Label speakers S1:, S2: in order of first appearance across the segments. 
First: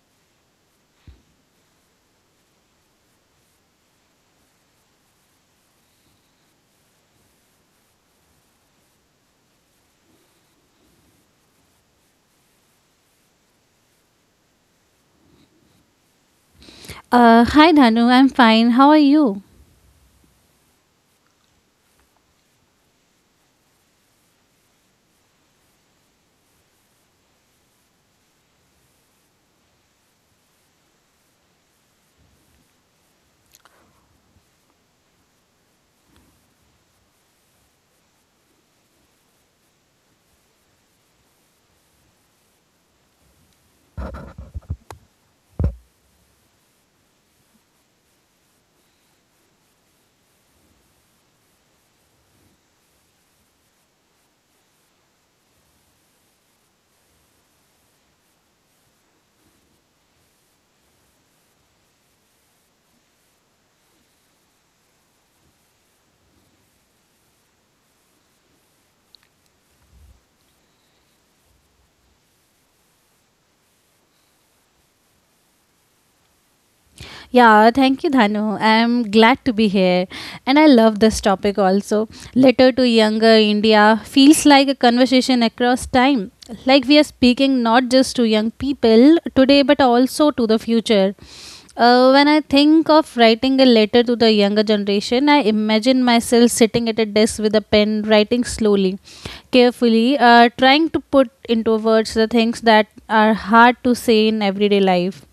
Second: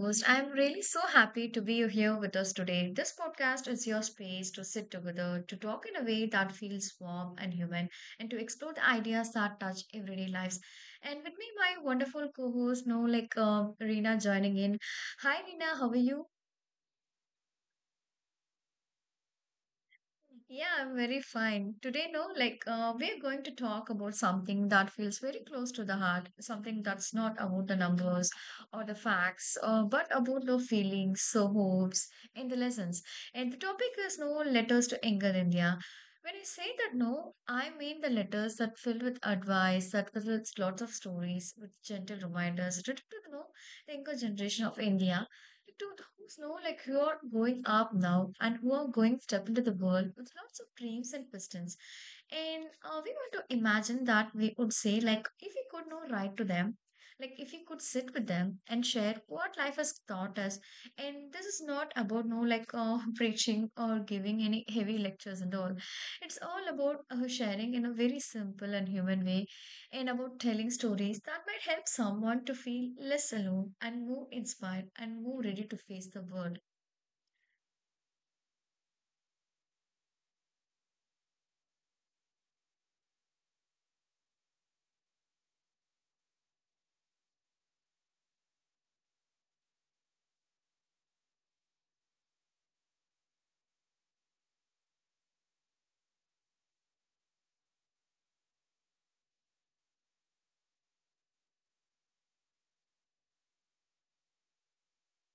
S1: host. I'm really so happy to be here with us today. This podcast is your space to sit together, to talk in a way that feels warm and human, and to explore the ideas that touch everyday lives. And with me, my wonderful co-host, no, like Reena, joining in. Hi, Reena, how are you?
S2: Hi Dhanu, I'm fine. How are you?
S1: Yeah, I'm very fine. Today, no, like we're going to talk about something that feels very close to the heart, something that's not about the numbers or the facts, but about the feelings, the hopes, and the lessons. And the topic is no letters to anger India. When I say that no, I mean the letters that filled with advice, that filled with lots of stories, with gentle reminders, written to the no, the younger generation of India to those know like who are going up now and who are going step into the world with lots of dreams and questions. And we want to imagine that we would say like if we could know write to them, like if we could sit with them and share what life has taught us. And this is not about no like preaching or giving any heavy lectures and all. It's all about sharing in a very simple and human way and about telling stories that might help someone to feel less alone and more inspired and more ready to face the world.
S2: Yeah, thank you, Dhanu. I'm glad to be here. And I love this topic also. Letter to Younger India feels like a conversation across time. Like we are speaking not just to young people today, but also to the future. When I think of writing a letter to the younger generation, I imagine myself sitting at a desk with a pen, writing slowly, carefully, trying to put into words the things that are hard to say in everyday life.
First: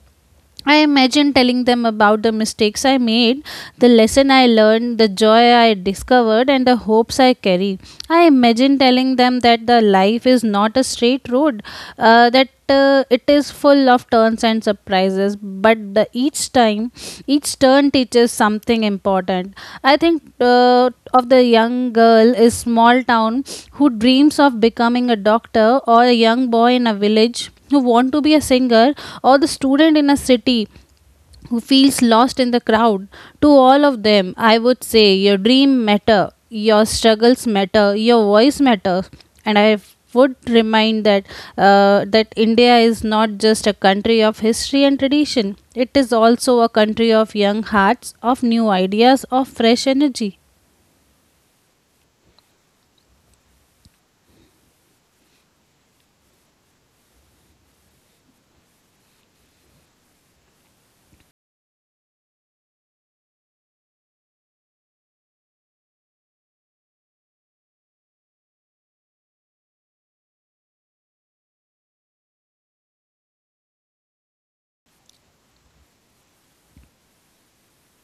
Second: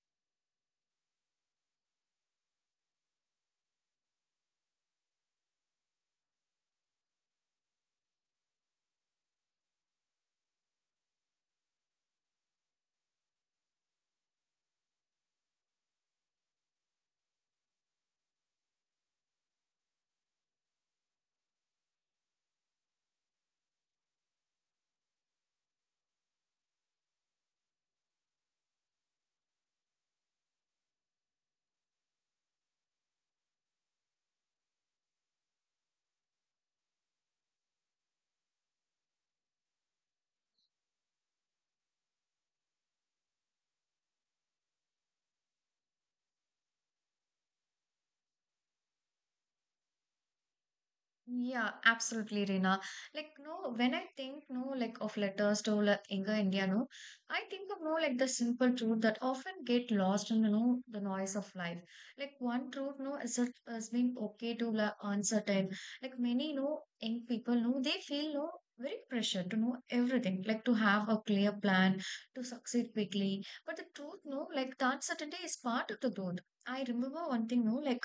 S2: I imagine telling them about the mistakes I made, the lesson I learned, the joy I discovered, and the hopes I carry. I imagine telling them that the life is not a straight road, that it is full of turns and surprises, but each time, each turn teaches something important. I think of the young girl is small town who dreams of becoming a doctor, or a young boy in a village who want to be a singer, or the student in a city who feels lost in the crowd. To all of them, I would say your dream matter, your struggles matter, your voice matters. And I would remind that India is not just a country of history and tradition, it is also a country of young hearts, of new ideas, of fresh energy.
S1: Yeah, absolutely, Reena. Like, no, when I think, no, like of letters to like, younger India, no, I think of no, like the simple truth that often get lost in, you know, the noise of life. Like one truth, no, is it has been okay to like uncertain. Like many, no, young people, no, they feel, no, very pressure to know everything, like to have a clear plan, to succeed quickly. But the truth, no, like the uncertainty is part of the growth. I remember one thing, no, like.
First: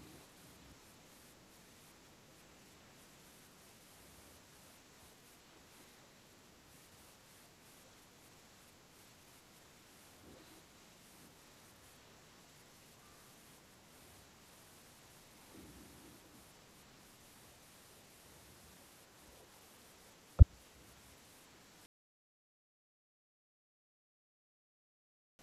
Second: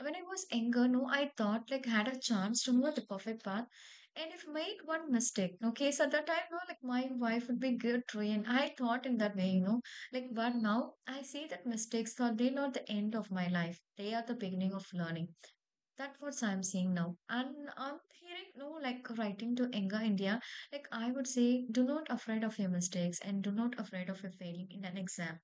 S1: When I was younger, no, I thought like had a chance to know the perfect path. And if made one mistake, okay, so at that time, no, like my wife would be guilt and I thought in that way, you know, like, but now I see that mistakes are they not the end of my life. They are the beginning of learning. That's what I'm seeing now. And I'm hearing, no, like writing to Enga India, like I would say, do not afraid of your mistakes and do not afraid of your failing in an exam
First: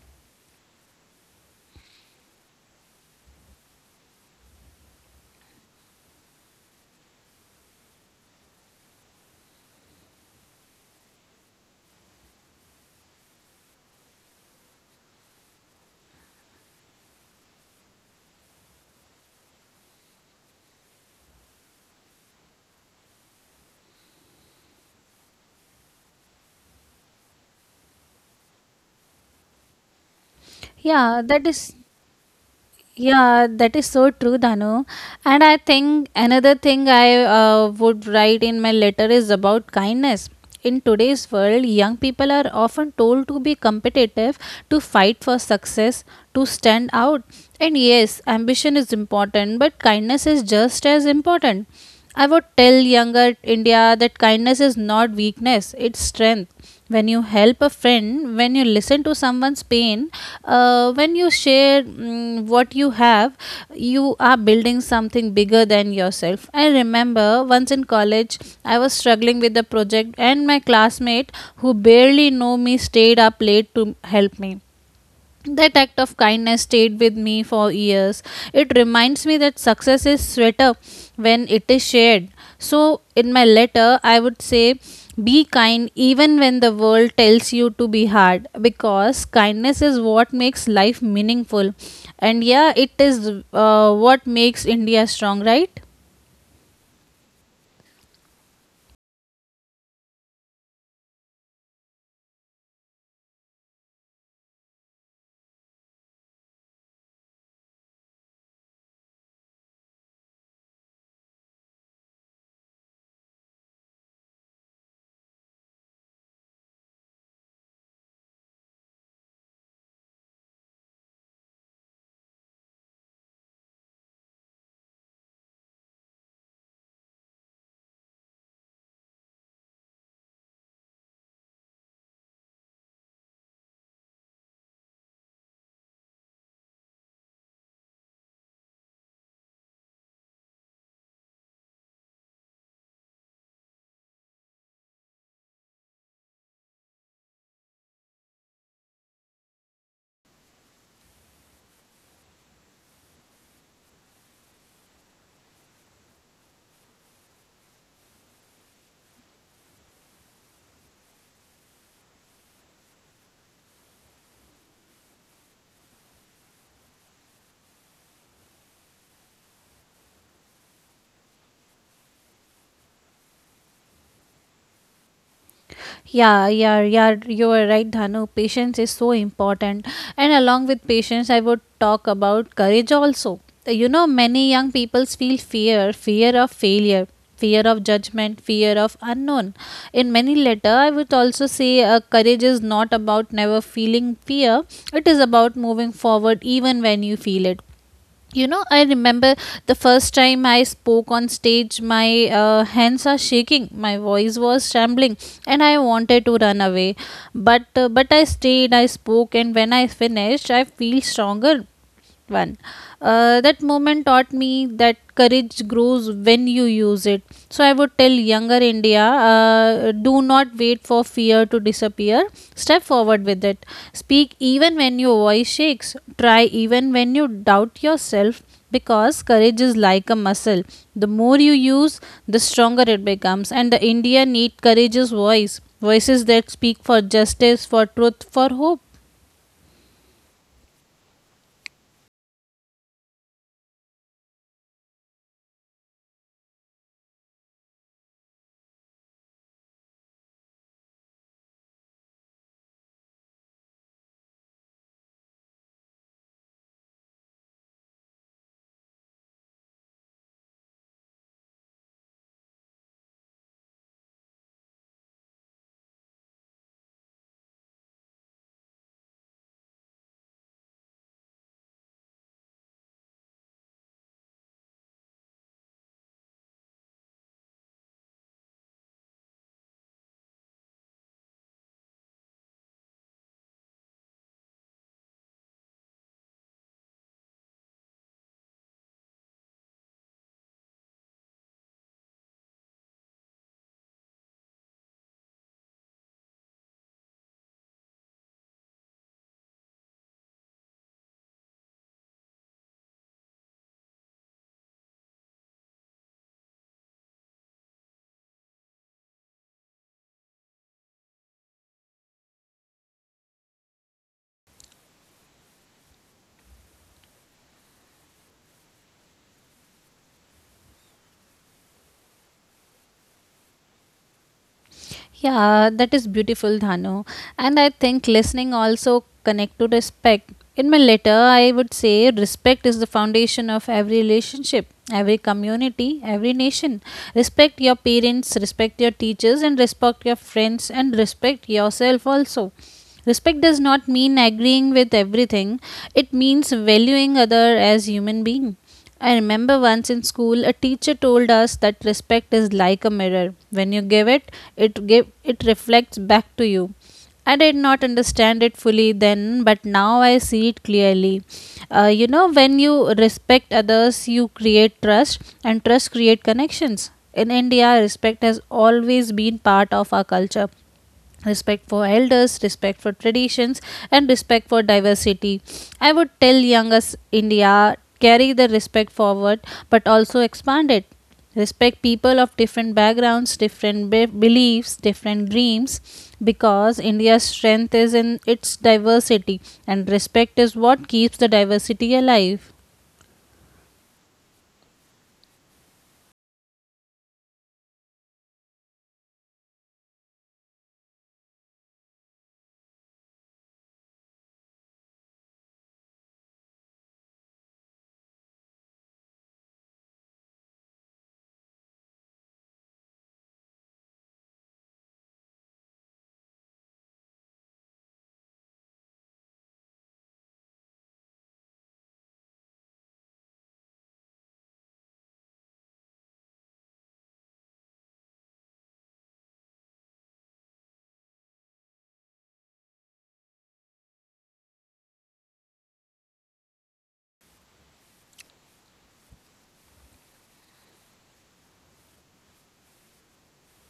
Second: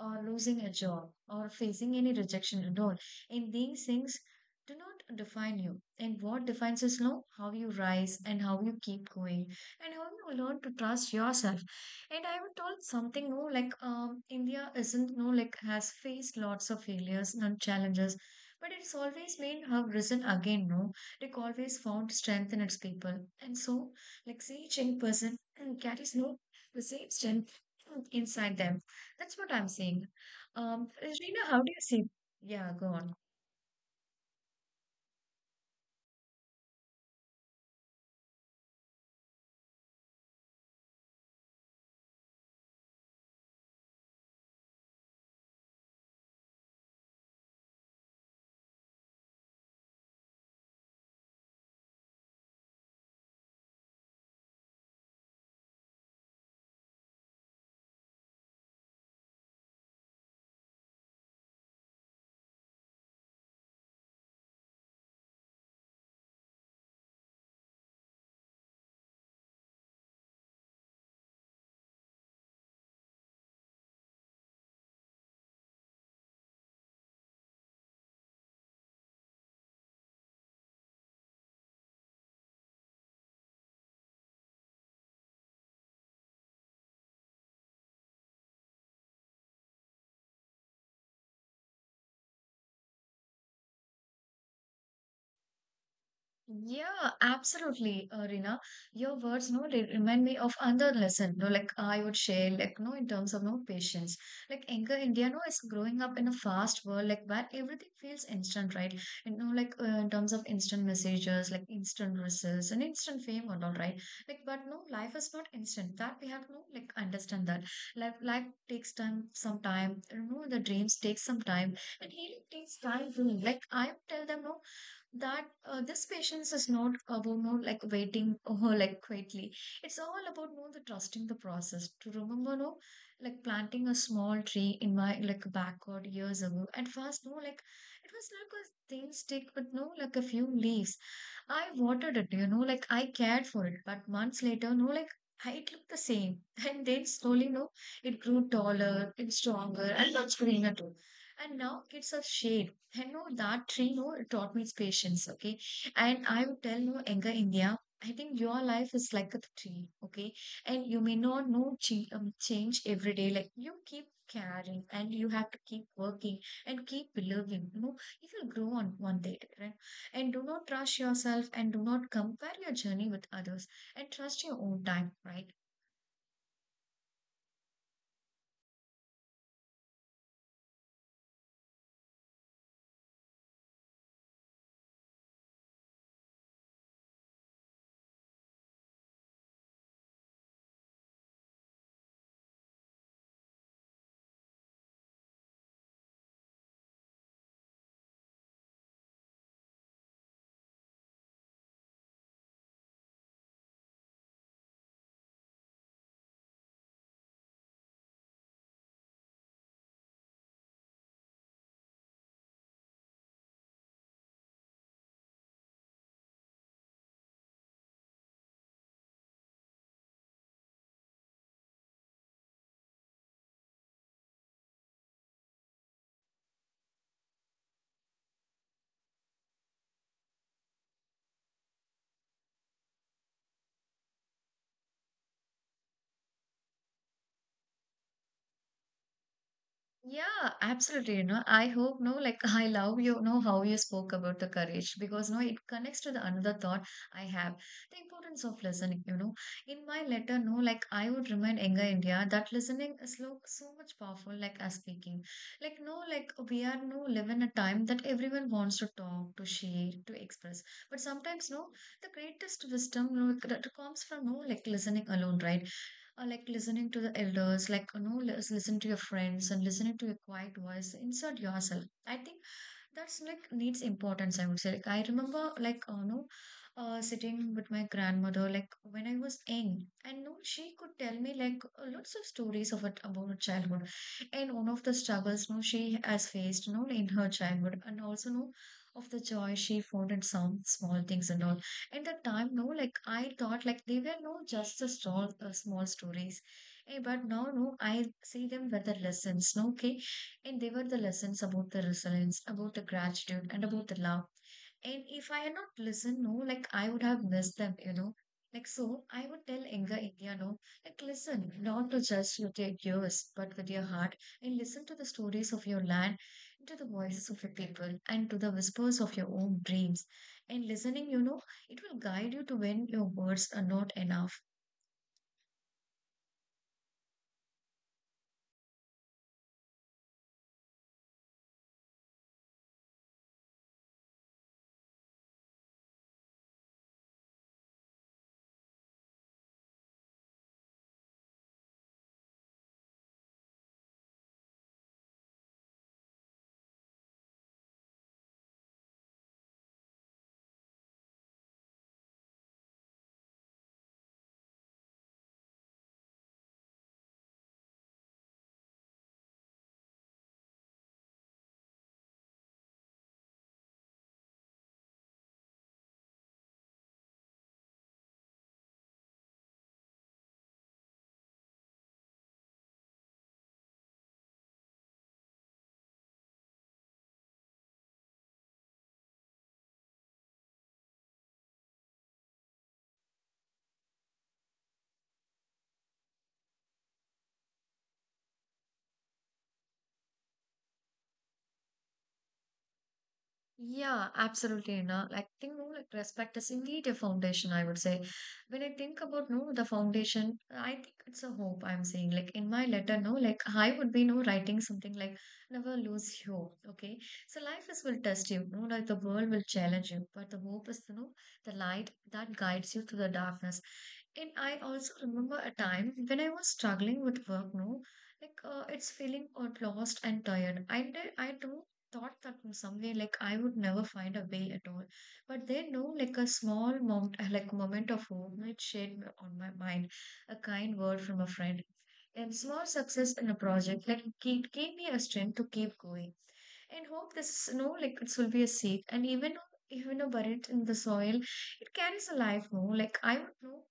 S1: or losing a job or facing any rejection at all. And these things do not define you. And what defines us now? How you rise and how you keep going and how you learn to trust yourself. And I would told something no, like India isn't no, like has faced lots of failures and challenges. But it's always been have risen again, no? Like always found strength in its people. And so, like Xi Jinping person carries no the same strength inside them. That's what I'm saying.
S2: Yeah, that
S1: Reena, how do
S2: is
S1: you see? Yeah, go on.
S2: Yeah, that is so true, Danu. And I think another thing I would write in my letter is about kindness. In today's world, young people are often told to be competitive, to fight for success, to stand out. And yes, ambition is important, but kindness is just as important. I would tell younger India that kindness is not weakness, it's strength. When you help a friend, when you listen to someone's pain, when you share what you have, you are building something bigger than yourself. I remember once in college, I was struggling with a project, and my classmate, who barely know me, stayed up late to help me. That act of kindness stayed with me for years. It reminds me that success is sweeter when it is shared. So, in my letter, I would say be kind even when the world tells you to be hard, because kindness is what makes life meaningful. And yeah, it is what makes India strong, right?
S1: Yeah, absolutely, Rina. Your words, no, they remind me of another lesson. No, like I would share, like no, in terms of no patience. Like younger India, no, is growing up in a fast world, like where everything feels instant, right? You know, like in terms of instant messages, like instant results and instant fame and all, right? Like, but no, life is not instant. That we have no, like understand that life takes time, some time. You know, the dreams take some time, and healing takes time too. Like I would tell them, no that this patience is not about no like waiting or like quietly it's all about no the trusting the process to remember no like planting a small tree in my like backyard years ago at first no like it was like a thin stick with no like a few leaves I watered it you know like I cared for it but months later no like it looked the same, and then slowly, no, it grew taller, it's stronger, and much greener too. And now it's a shade I know that tree no it taught me its patience, okay? And I would tell no younger India, I think your life is like a tree, okay? And you may not know change every day. Like you keep caring and you have to keep working and keep believing. You know, you will grow on one day, right? And do not rush yourself and do not compare your journey with others and trust your own time, right?
S2: Yeah, yeah, yeah, you are right, Dhanu. Patience is so important. And along with patience, I would talk about courage also. You know, many young people feel fear, fear of failure, fear of judgment, fear of unknown. In many letter, I would also say courage is not about never feeling fear. It is about moving forward even when you feel it. You know, I remember the first time I spoke on stage, my hands are shaking, my voice was trembling, and I wanted to run away. But I stayed, I spoke, and when I finished, I feel stronger. One That moment taught me that courage grows when you use it. So I would tell younger India, do not wait for fear to disappear, step forward with it, speak even when your voice shakes, try even when you doubt yourself, because courage is like a muscle. The more you use, the stronger it becomes. And the India need courageous voices that speak for justice, for truth, for hope.
S1: Yeah, absolutely. You know, I hope no, like I love you know how you spoke about the courage because no, it connects to the another thought I have, the importance of listening. You know, in my letter, no, like I would remind younger India that listening is lo so much powerful, like as speaking. Like no, like we are no live in a time that everyone wants to talk, to share, to express. But sometimes no, the greatest wisdom no, that comes from no like listening alone, right? Or like listening to the elders, like you know, listen to your friends and listening to your quiet voice. Insert yourself. I think that's like needs importance. I would say. Like I remember, like you know, sitting with my grandmother, like when I was young, and no, she could tell me like lots of stories of it about her childhood, and one of the struggles no she has faced, you know, in her childhood, and also no of the joy she found in some small things and all in that time no like I thought like they were no just a small small stories. Eh, but now no I see them were the lessons no okay and they were the lessons about the resilience about the gratitude and about the love and if I had not listened, no, like I would have missed them, you know. Like so, I would tell younger India, no, like listen, not to just with your ears, but with your heart, and listen to the stories of your land, to the voices of your people, and to the whispers of your own dreams. And listening, you know, it will guide you to when your words are not enough.
S2: Yeah, that is beautiful, Dhanu. And I think listening also connect to respect. In my letter, I would say respect is the foundation of every relationship, every community, every nation. Respect your parents, respect your teachers, and respect your friends, and respect yourself also. Respect does not mean agreeing with everything. It means valuing other as human being. I remember once in school a teacher told us that respect is like a mirror. When you give it, it give it reflects back to you. I did not understand it fully then, but now I see it clearly. You know, when you respect others, you create trust, and trust create connections. In India, respect has always been part of our culture: respect for elders, respect for traditions, and respect for diversity. I would tell young us India, carry the respect forward, but also expand it. Respect people of different backgrounds, different beliefs, different dreams, because India's strength is in its diversity, and respect is what keeps the diversity alive.
S1: Yeah, absolutely. No, like think no, like respect is indeed a foundation, I would say. When I think about no the foundation, I think it's a hope I'm saying. Like in my letter, no, like I would be no writing something like never lose hope. Okay. So life is will test you, no, like the world will challenge you, but the hope is you know the light that guides you through the darkness. And I also remember a time when I was struggling with work, no, like it's feeling out lost and tired. I do thought that in some way like I would never find a way at all. But then no, like a small moment, like moment of hope might shed on my mind, a kind word from a friend. And small success in a project like keep gave me a strength to keep going. And hope this no like it will be a seed. And even though buried in the soil, it carries a life no. Like I would know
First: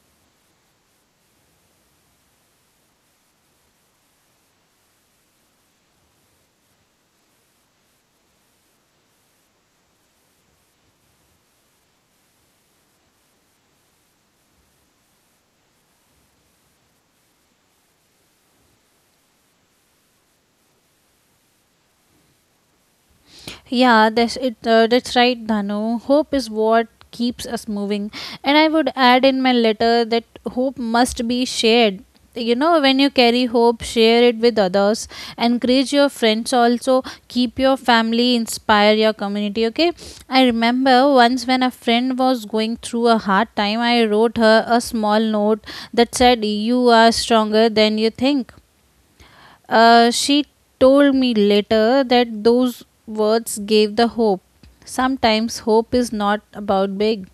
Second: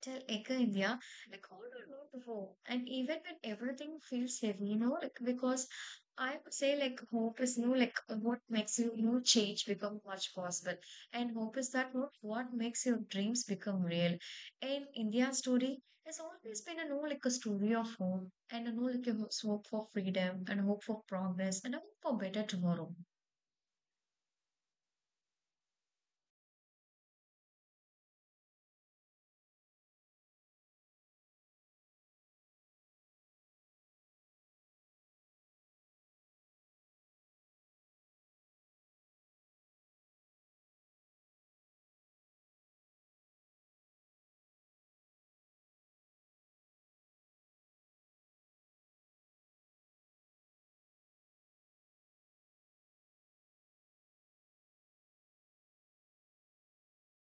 S1: till Echo India, like all around the world. And even when everything feels heavy, you know, like because I would say like hope is no like what makes you no change become much possible. And hope is that what makes your dreams become real. And India's story has always been a no like a story of hope and a no like a hope for freedom and hope for progress and a hope for better tomorrow.
S2: Yeah, that's it. That's right, Dhanu. Hope is what keeps us moving, and I would add in my letter that hope must be shared. You know, when you carry hope, share it with others. Encourage your friends also. Keep your family, inspire your community. Okay. I remember once when a friend was going through a hard time, I wrote her a small note that said, "You are stronger than you think." She told me later that those words gave the hope. Sometimes hope is not about big.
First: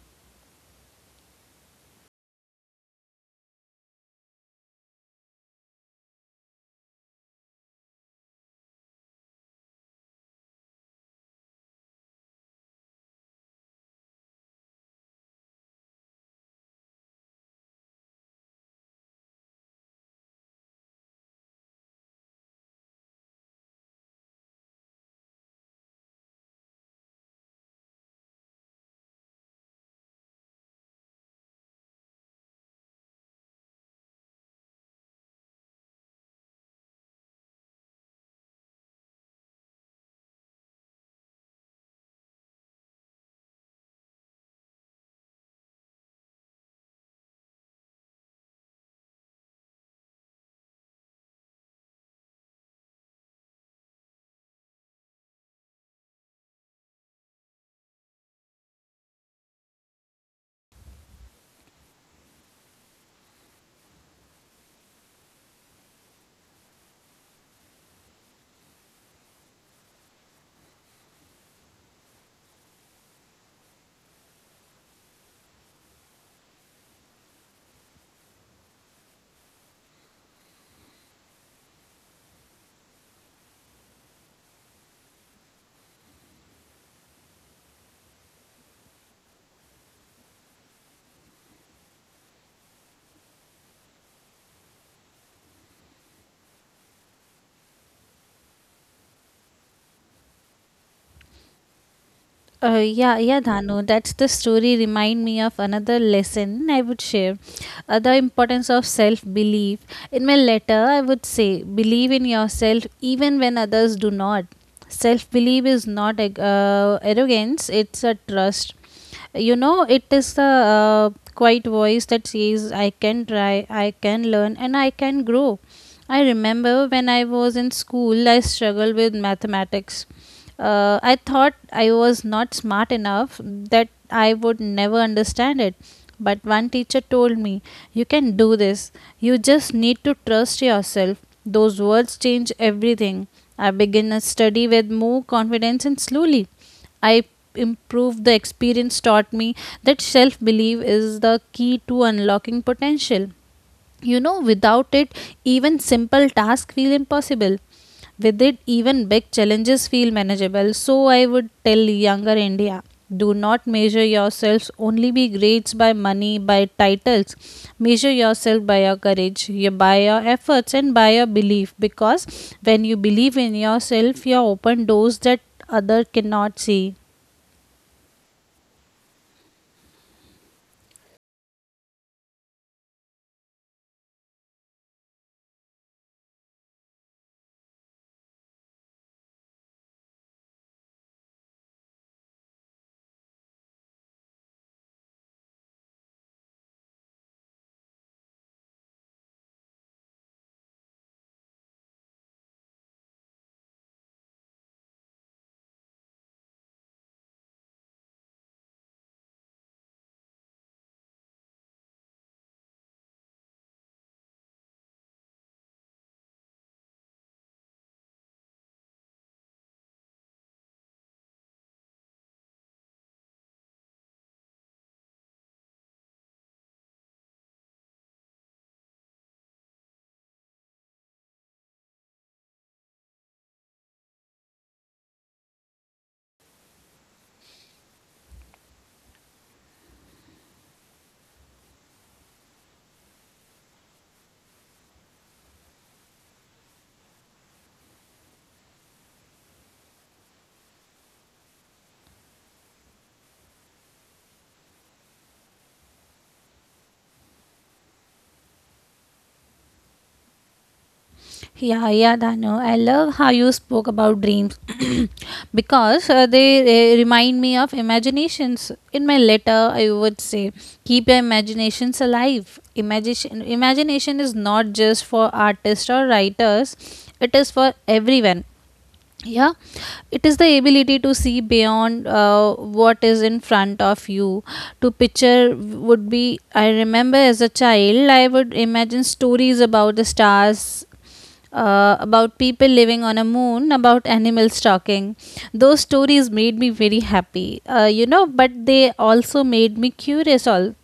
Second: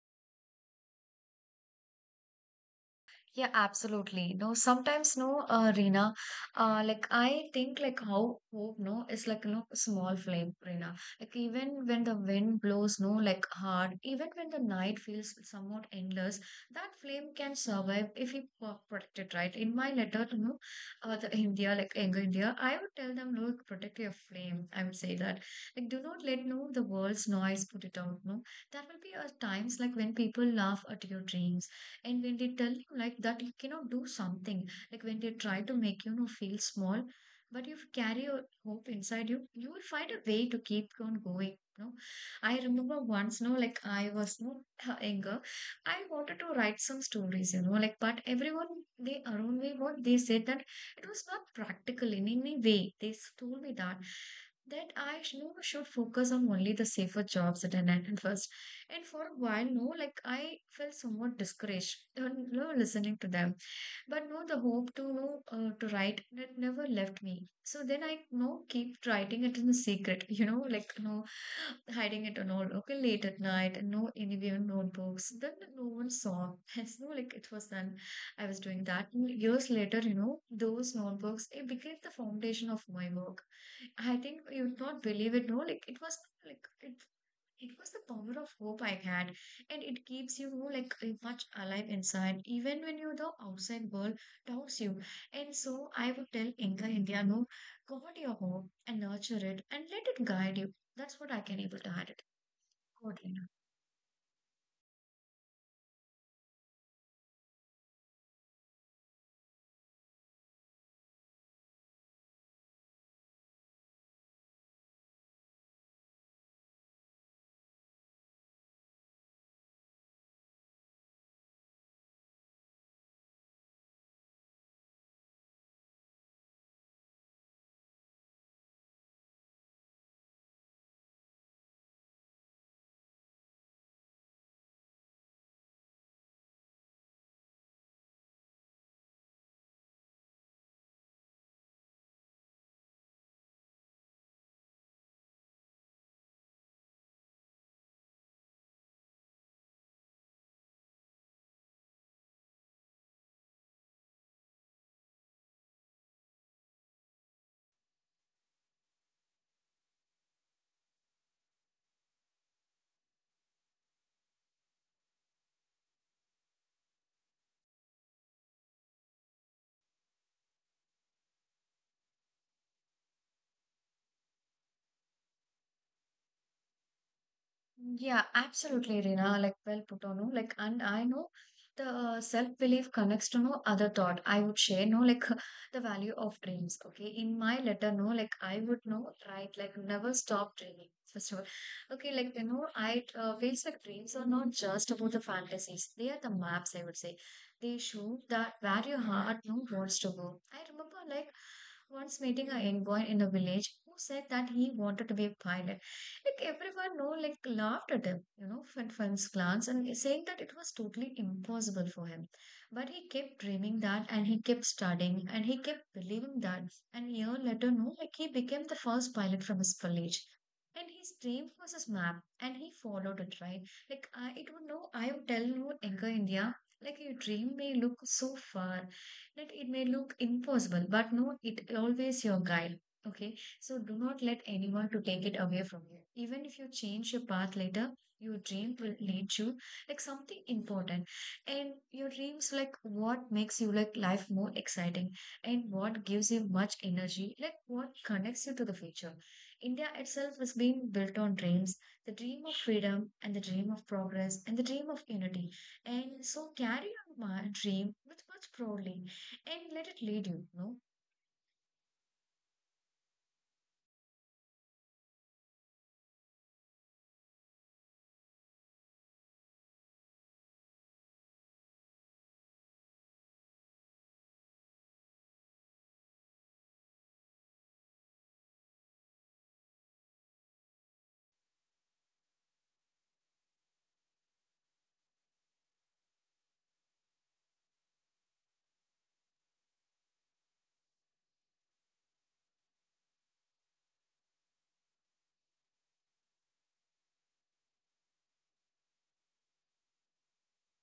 S1: Yeah, absolutely. No, sometimes no, Reena. Like I think like how hope no is like no small flame, Reena. Like even when the wind blows no like hard, even when the night feels somewhat endless, that flame can survive if you protect it right. In my letter to no, the India like younger India, I would tell them no protect your flame. I would say that like do not let no the world's noise put it out. No, that will be times like when people laugh at your dreams and when they tell you like that, you cannot do something. Like when they try to make you know feel small, but if you carry your hope inside you, you will find a way to keep on going. No, I remember once, no, like I was no younger, I wanted to write some stories, you know, like but everyone they around me what they said that it was not practical in any way. They told me that I you know, should focus on only the safer jobs at an at first, and for a while, no, like I felt somewhat discouraged, you know, listening to them. But no, the hope to know to write that never left me. So then I no keep writing it in the secret, you know, like no hiding it and all. Okay, late at night, and no anywhere notebooks. Then no one saw. Yes, no like it was done. I was doing that years later. You know, those notebooks it became the foundation of my work. I think you'd not believe it. No, like it was like it was the power of hope I had, and it keeps you like much alive inside, even when you the outside world doubts you. And so I would tell Inka India, no, guard your hope and nurture it and let it guide you. That's what I can able to add it.
S2: Yeah,
S1: God.
S2: yeah, Dhanu. That's the story. Remind me of another lesson I would share. The importance of self belief. In my letter, I would say believe in yourself even when others do not. Self belief is not arrogance, it's a trust. You know, it is the quiet voice that says I can try, I can learn, and I can grow. I remember when I was in school I struggled with mathematics. I thought I was not smart enough, that I would never understand it. But one teacher told me, "You can do this. You just need to trust yourself." Those words change everything. I began a study with more confidence, and slowly I improved. The experience taught me that self belief is the key to unlocking potential. You know, without it, even simple tasks feel impossible. With it, even big challenges feel manageable. So, I would tell younger India, do not measure yourselves only by grades, by money, by titles. Measure yourself by your courage, by your efforts, and by your belief. Because when you believe in yourself, you open doors that other cannot see.
S1: Yeah, absolutely, Rina. Like, well put on. No? Like, and I know the self-belief connects to no other thought. I would share, no, like the value of dreams. Okay. In my letter, no, like I would know, right? Like, never stop dreaming. First of all, okay, like you know, I feels like dreams are not just about the fantasies. They are the maps, I would say. They show that where your heart no wants to go. I remember like once meeting a young boy in the village who said that he wanted to be a pilot. Like everyone know, like laughed at him, you know, at first glance, and saying that it was totally impossible for him. But he kept dreaming that, and he kept studying, and he kept believing that. And year later, no, like he became the first pilot from his college. And his dream was his map, and he followed it, right? Like I, it would know, I would tell you, Anchor India, like your dream may look so far, that it may look impossible, but no, it always your guide. Okay, so do not let anyone to take it away from you. Even if you change your path later, your dream will lead you like something important. And your dreams like what makes you like life more exciting and what gives you much energy, like what connects you to the future. India itself has been built on dreams, the dream of freedom and the dream of progress and the dream of unity. And so carry your dream with much proudly and let it lead you, you know.
S2: Yeah, yeah, Dano. I love how you spoke about dreams because they remind me of imaginations. In my letter, I would say, keep your imaginations alive. Imagination is not just for artists or writers; it is for everyone. Yeah, it is the ability to see beyond what is in front of you. To picture would be, I remember as a child, I would imagine stories about the stars, about people living on a moon, about animals talking. Those stories made me very happy, you know, but they also made me curious. All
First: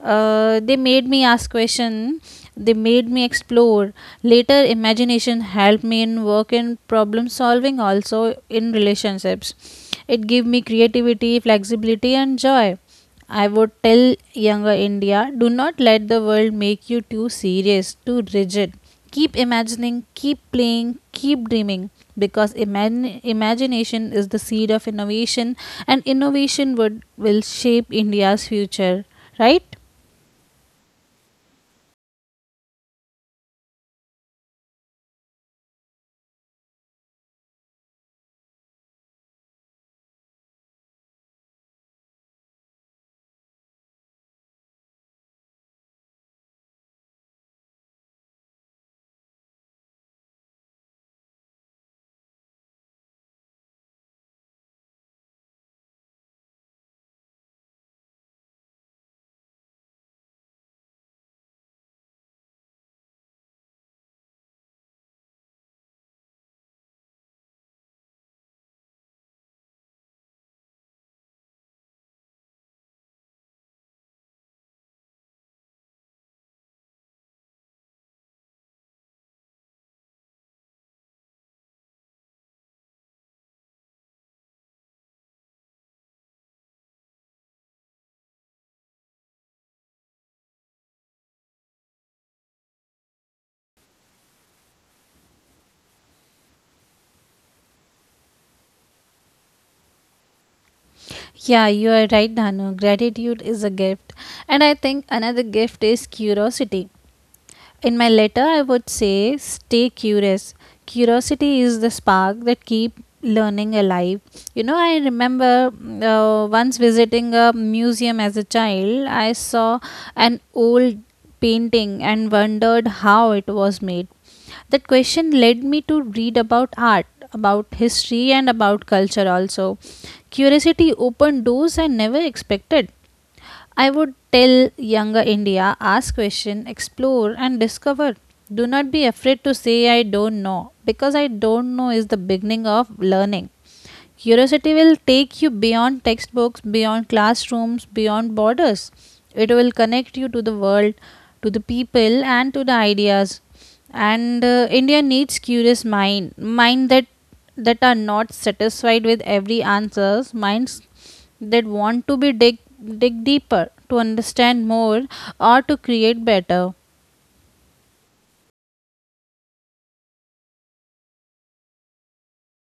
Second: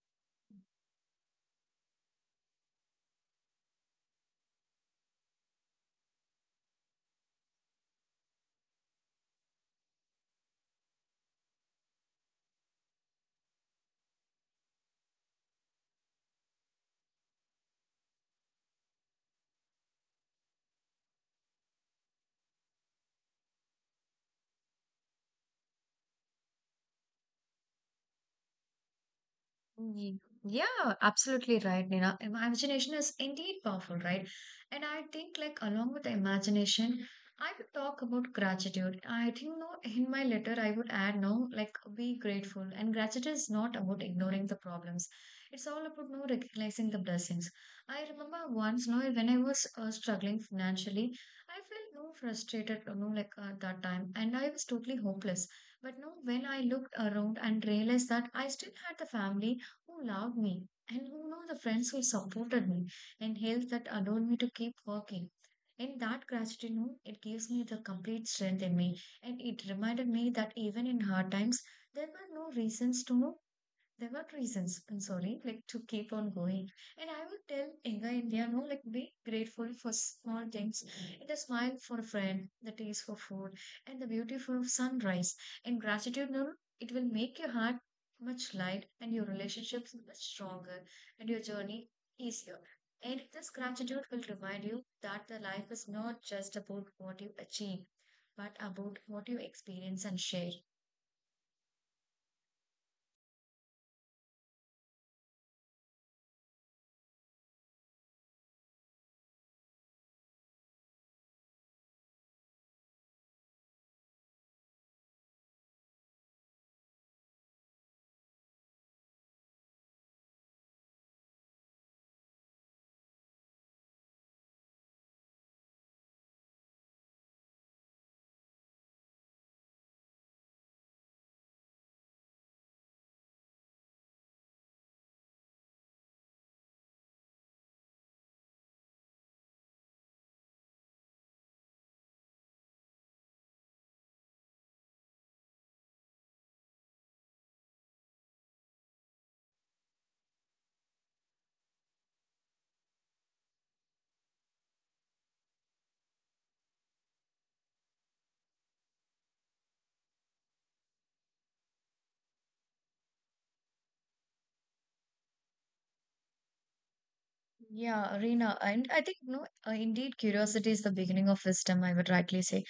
S2: They made me ask question. They made me explore. Later, imagination helped me in work and problem solving, also in relationships. It gave me creativity, flexibility, and joy. I would tell younger India do not let the world make you too serious, too rigid. Keep imagining, keep playing, keep dreaming, because imagination is the seed of innovation, and innovation will shape India's future, right?
S1: Ye- Yeah, absolutely right, Nina. Imagination is indeed powerful, right? And I think, like, along with the imagination, I would talk about gratitude. I think, no, in my letter, I would add, no, like, be grateful. And gratitude is not about ignoring the problems. It's all about, no, recognizing the blessings. I remember once, no, when I was struggling financially, I felt, no, frustrated, you know, like, at that time. And I was totally hopeless. But no, when I looked around and realized that I still had the family, who loved me and who know the friends who supported me and helped that allowed me to keep working. In that gratitude, you it gives me the complete strength in me. And it reminded me that even in hard times, there were no reasons to there were reasons, I'm sorry, like to keep on going. And I would tell younger India, no, like be grateful for small things. The smile for a friend, the taste for food, and the beautiful sunrise. And gratitude, no, it will make your heart much light and your relationships much stronger and your journey easier. And this gratitude will remind you that the life is not just about what you achieve, but about what you experience and share.
S2: Yeah, you are right, Danu. Gratitude is a gift. And I think another gift is curiosity. In my letter, I would say stay curious. Curiosity is the spark that keep learning alive. You know, I remember once visiting a museum as a child, I saw an old painting and wondered how it was made. That question led me to read about art, about history, and about culture also. Curiosity opened doors I never expected. I would tell younger India ask question, explore and discover. Do not be afraid to say I don't know, because I don't know is the beginning of learning. Curiosity will take you beyond textbooks, beyond classrooms, beyond borders. It will connect you to the world, to the people, and to the ideas. And India needs curious mind that are not satisfied with every answers, minds that want to be dig dig deeper, to understand more, or to create better.
S1: Yeah, Reena, and I think no, indeed, curiosity is the beginning of wisdom. I would rightly say,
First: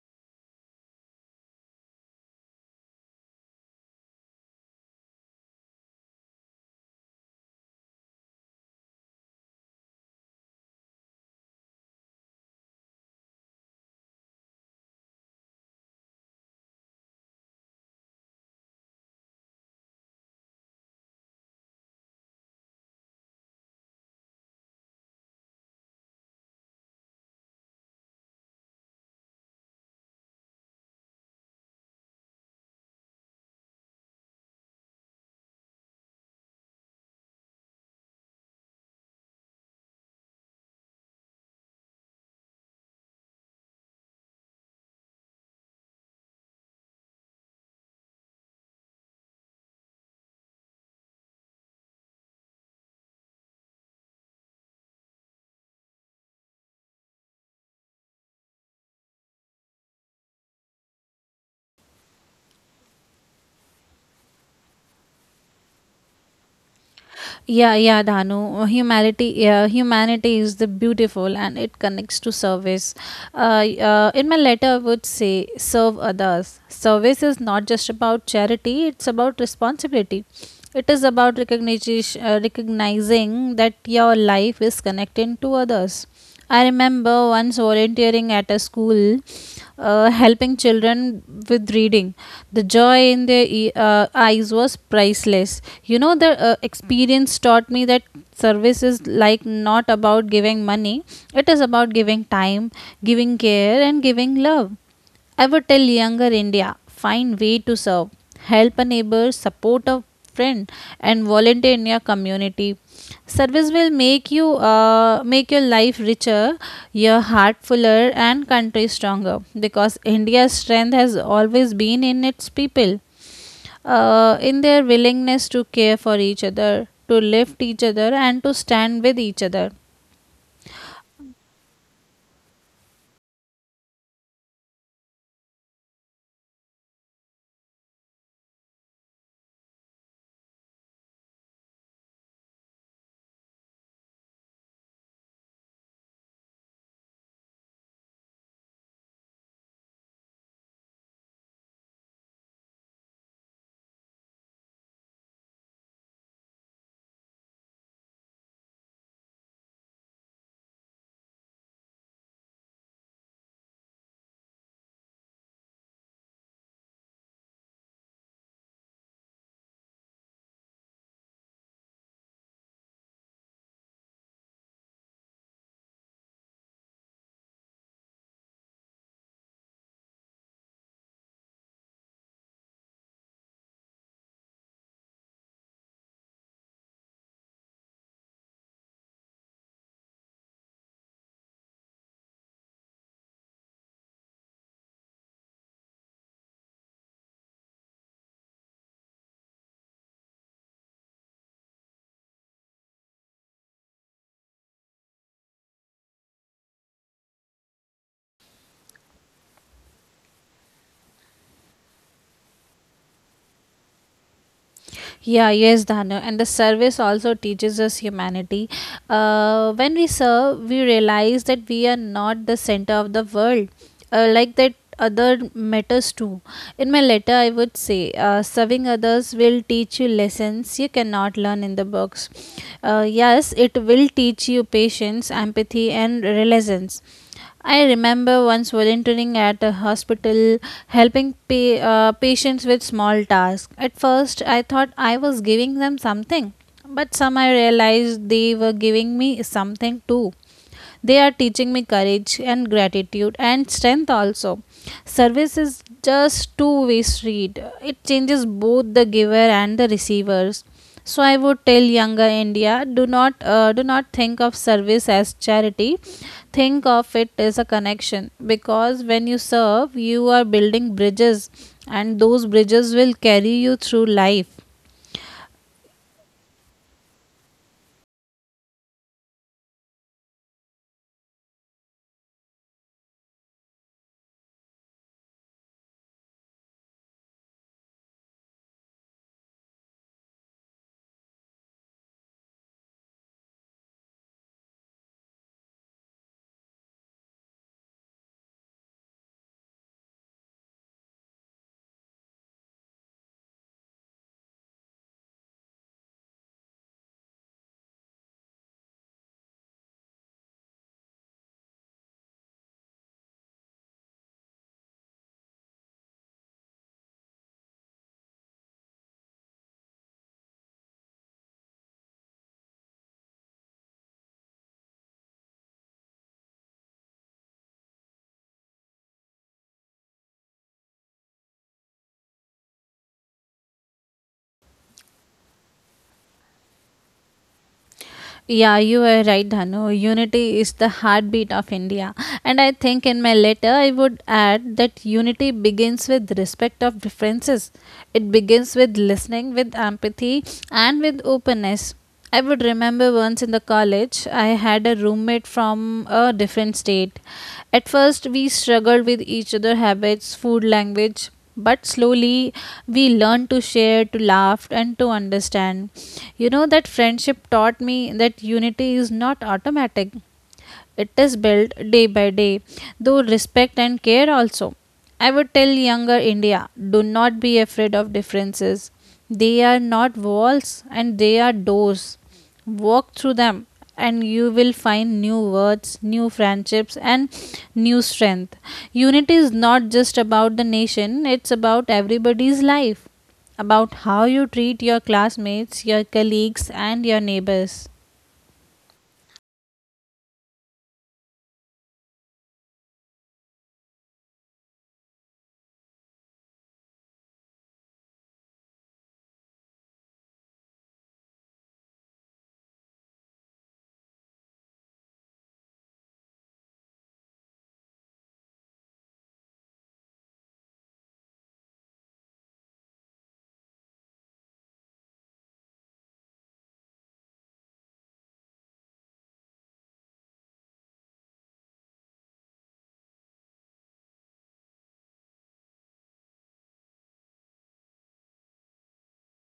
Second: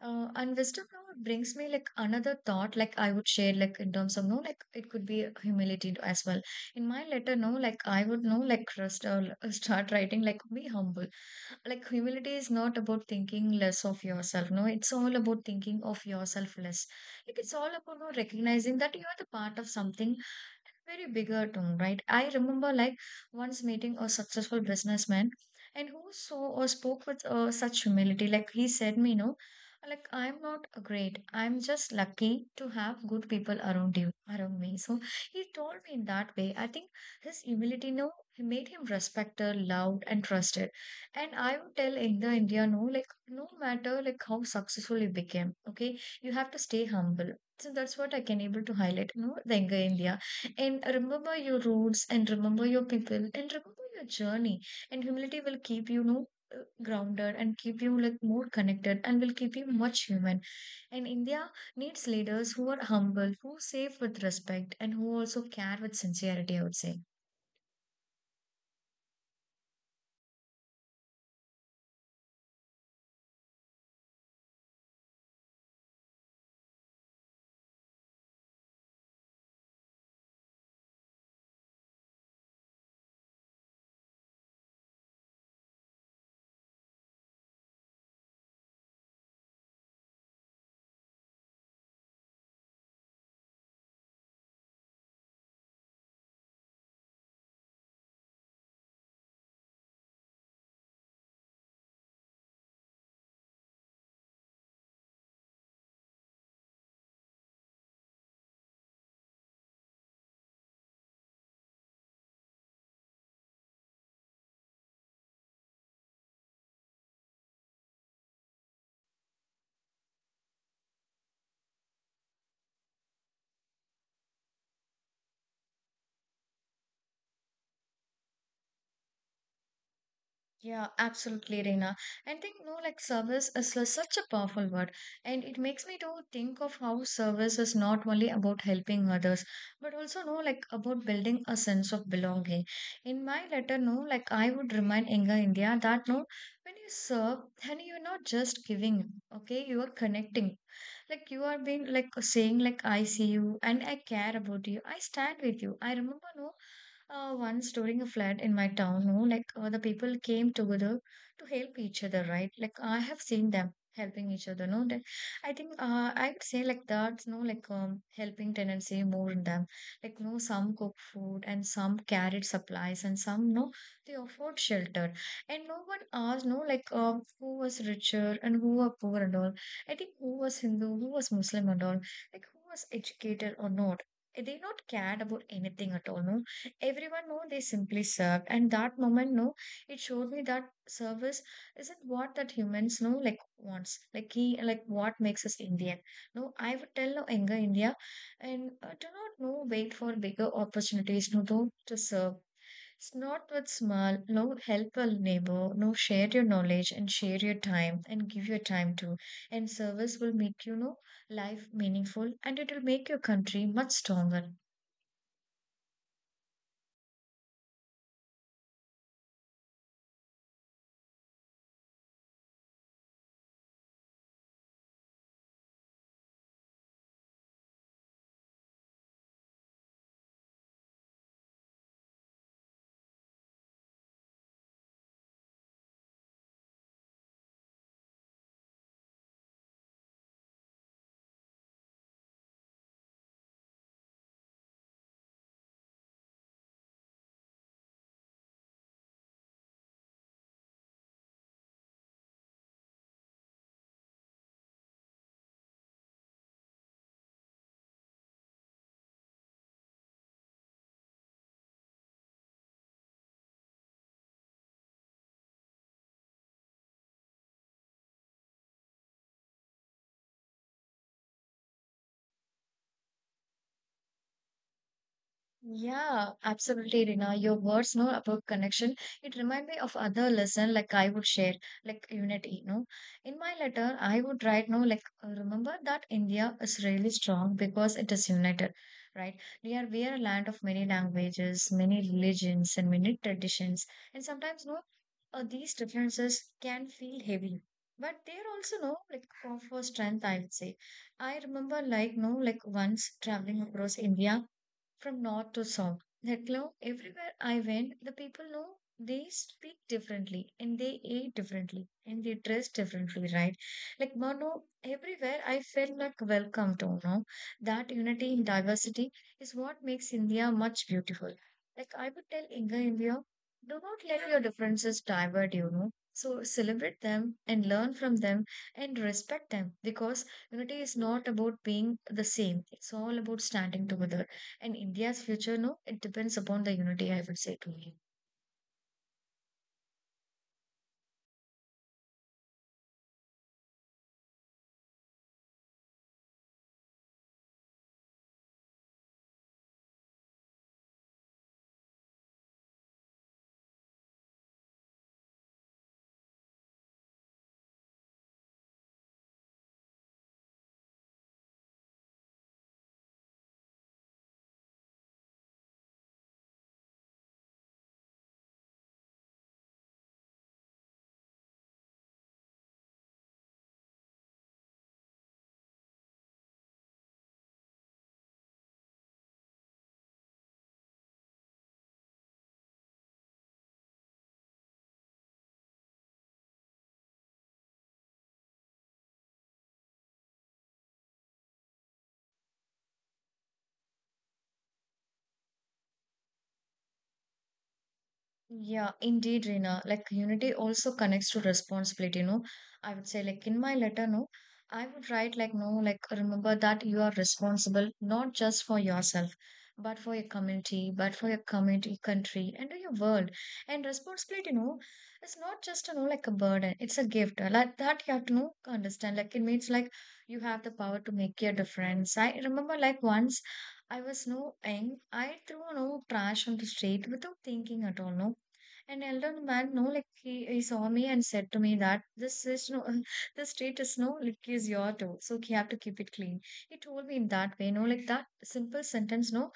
S1: and wisdom now brings me like another thought, like I would share, like in terms of no, like it could be humility as well. In my letter, no, like I would know, like rest, start writing, like be humble. Like humility is not about thinking less of yourself. No, it's all about thinking of yourself less. Like it's all about no recognizing that you are the part of something very bigger tone, right? I remember like once meeting a successful businessman and who saw or spoke with such humility. Like he said me, no, like I'm not great. I'm just lucky to have good people around you, around me. So he told me in that way. I think his humility, no, he made him respected, loved, and trusted. And I would tell in the India, no, like no matter like how successful you became, okay, you have to stay humble. So that's what I can able to highlight, no, the younger India. And remember your roots and remember your people and remember your journey. And humility will keep you, you know, grounded and keep you like more connected and will keep you much human. And India needs leaders who are humble, who save with respect, and who also care with sincerity, I would say.
S2: Yeah, yeah, Danu. Humanity, yeah, humanity is the beautiful, and it connects to service. In my letter, I would say serve others. Service is not just about charity; it's about responsibility. It is about recognizing that your life is connected to others. I remember once volunteering at a school, helping children with reading. The joy in their eyes was priceless. You know, the experience taught me that service is like not about giving money, it is about giving time, giving care, and giving love. I would tell younger India find way to serve, help a neighbor, support a friend, and volunteer in your community. Service will make you make your life richer, your heart fuller, and country stronger. Because India's strength has always been in its people, in their willingness to care for each other, to lift each other, and to stand with each other.
S1: Yeah, absolutely, Reena. I think no, like service is such a powerful word, and it makes me to think of how service is not only about helping others, but also no, like about building a sense of belonging. In my letter, no, like I would remind younger India that no, when you serve, then you're not just giving, okay, you are connecting. Like you are being like saying like I see you and I care about you. I stand with you. I remember no. Once during a flood in my town, no, like the people came together to help each other, right? Like I have seen them helping each other, no. That I think I would say like that's no like helping tendency more in them. Like no, some cook food and some carried supplies and some no they offered shelter and no one asked no like who was richer and who were poor and all. I think who was Hindu, who was Muslim and all, like who was educated or not. They not cared about anything at all, no. Everyone, know they simply served. And that moment, no, it showed me that service isn't what that humans know, like wants, like he, like what makes us Indian. No, I would tell no younger India, and do not no wait for bigger opportunities. No, don't to serve. It's not with small, no help a neighbor, no share your knowledge and share your time and give your time too. And service will make you know life meaningful and it will make your country much stronger.
S2: Yeah, yes, Dhanu. And the service also teaches us humanity. When we serve, we realize that we are not the center of the world, like that other matters too. In my letter, I would say serving others will teach you lessons you cannot learn in the books. Yes, it will teach you patience, empathy, and resilience. I remember once volunteering at a hospital, helping patients with small tasks. At first, I thought I was giving them something, but somehow I realized they were giving me something too. They are teaching me courage and gratitude and strength also. Service is just two-way street. It changes both the giver and the receivers. So I would tell younger India, do not think of service as charity. Think of it as a connection, because when you serve, you are building bridges, and those bridges will carry you through life.
S1: Yeah, absolutely, Rina. Your words know about connection. It remind me of other lesson like I would share, like unity, no. In my letter, I would write, no, like remember that India is really strong because it is united, right? We are a land of many languages, many religions, and many traditions, and sometimes no, these differences can feel heavy. But they're also no like for strength, I would say. I remember like no like once traveling across India from north to south. Like now, everywhere I went, the people know they speak differently and they eat differently and they dress differently, right? Like Mano, everywhere I felt like welcome to know that unity in diversity is what makes India much beautiful. Like I would tell Inga India, do not let your differences divert you, know. So celebrate them and learn from them and respect them because unity is not about being the same. It's all about standing together. And India's future, no, it depends upon the unity, I would say to you.
S2: Yeah, you were right, Dhanu. Unity is the heartbeat of India. And I think in my letter, I would add that unity begins with respect of differences. It begins with listening, with empathy, and with openness. I would remember once in the college, I had a roommate from a different state. At first, we struggled with each other's habits, food language, but slowly we learn to share, to laugh, and to understand. You know, that friendship taught me that unity is not automatic, it is built day by day though respect and care also. I would tell younger India, do not be afraid of differences. They are not walls, and they are doors. Walk through them, and you will find new words, new friendships, and new strength. Unity is not just about the nation, it's about everybody's life, about how you treat your classmates, your colleagues, and your neighbors.
S1: Yeah, indeed, Reena. Like unity also connects to responsibility, you know. I would say, like in my letter, no, I would write like no, like remember that you are responsible not just for yourself, but for your community, country, and your world. And responsibility, no, it's not just you know like a burden, it's a gift. Like that you have to know understand. Like it means like you have the power to make your difference. I remember like once I was no young, I threw no trash on the street without thinking at all, no an elder man, no, like he saw me and said to me that this is no, the street is no, like is your too, so you have to keep it clean. He told me in that way, no, like that simple sentence, no,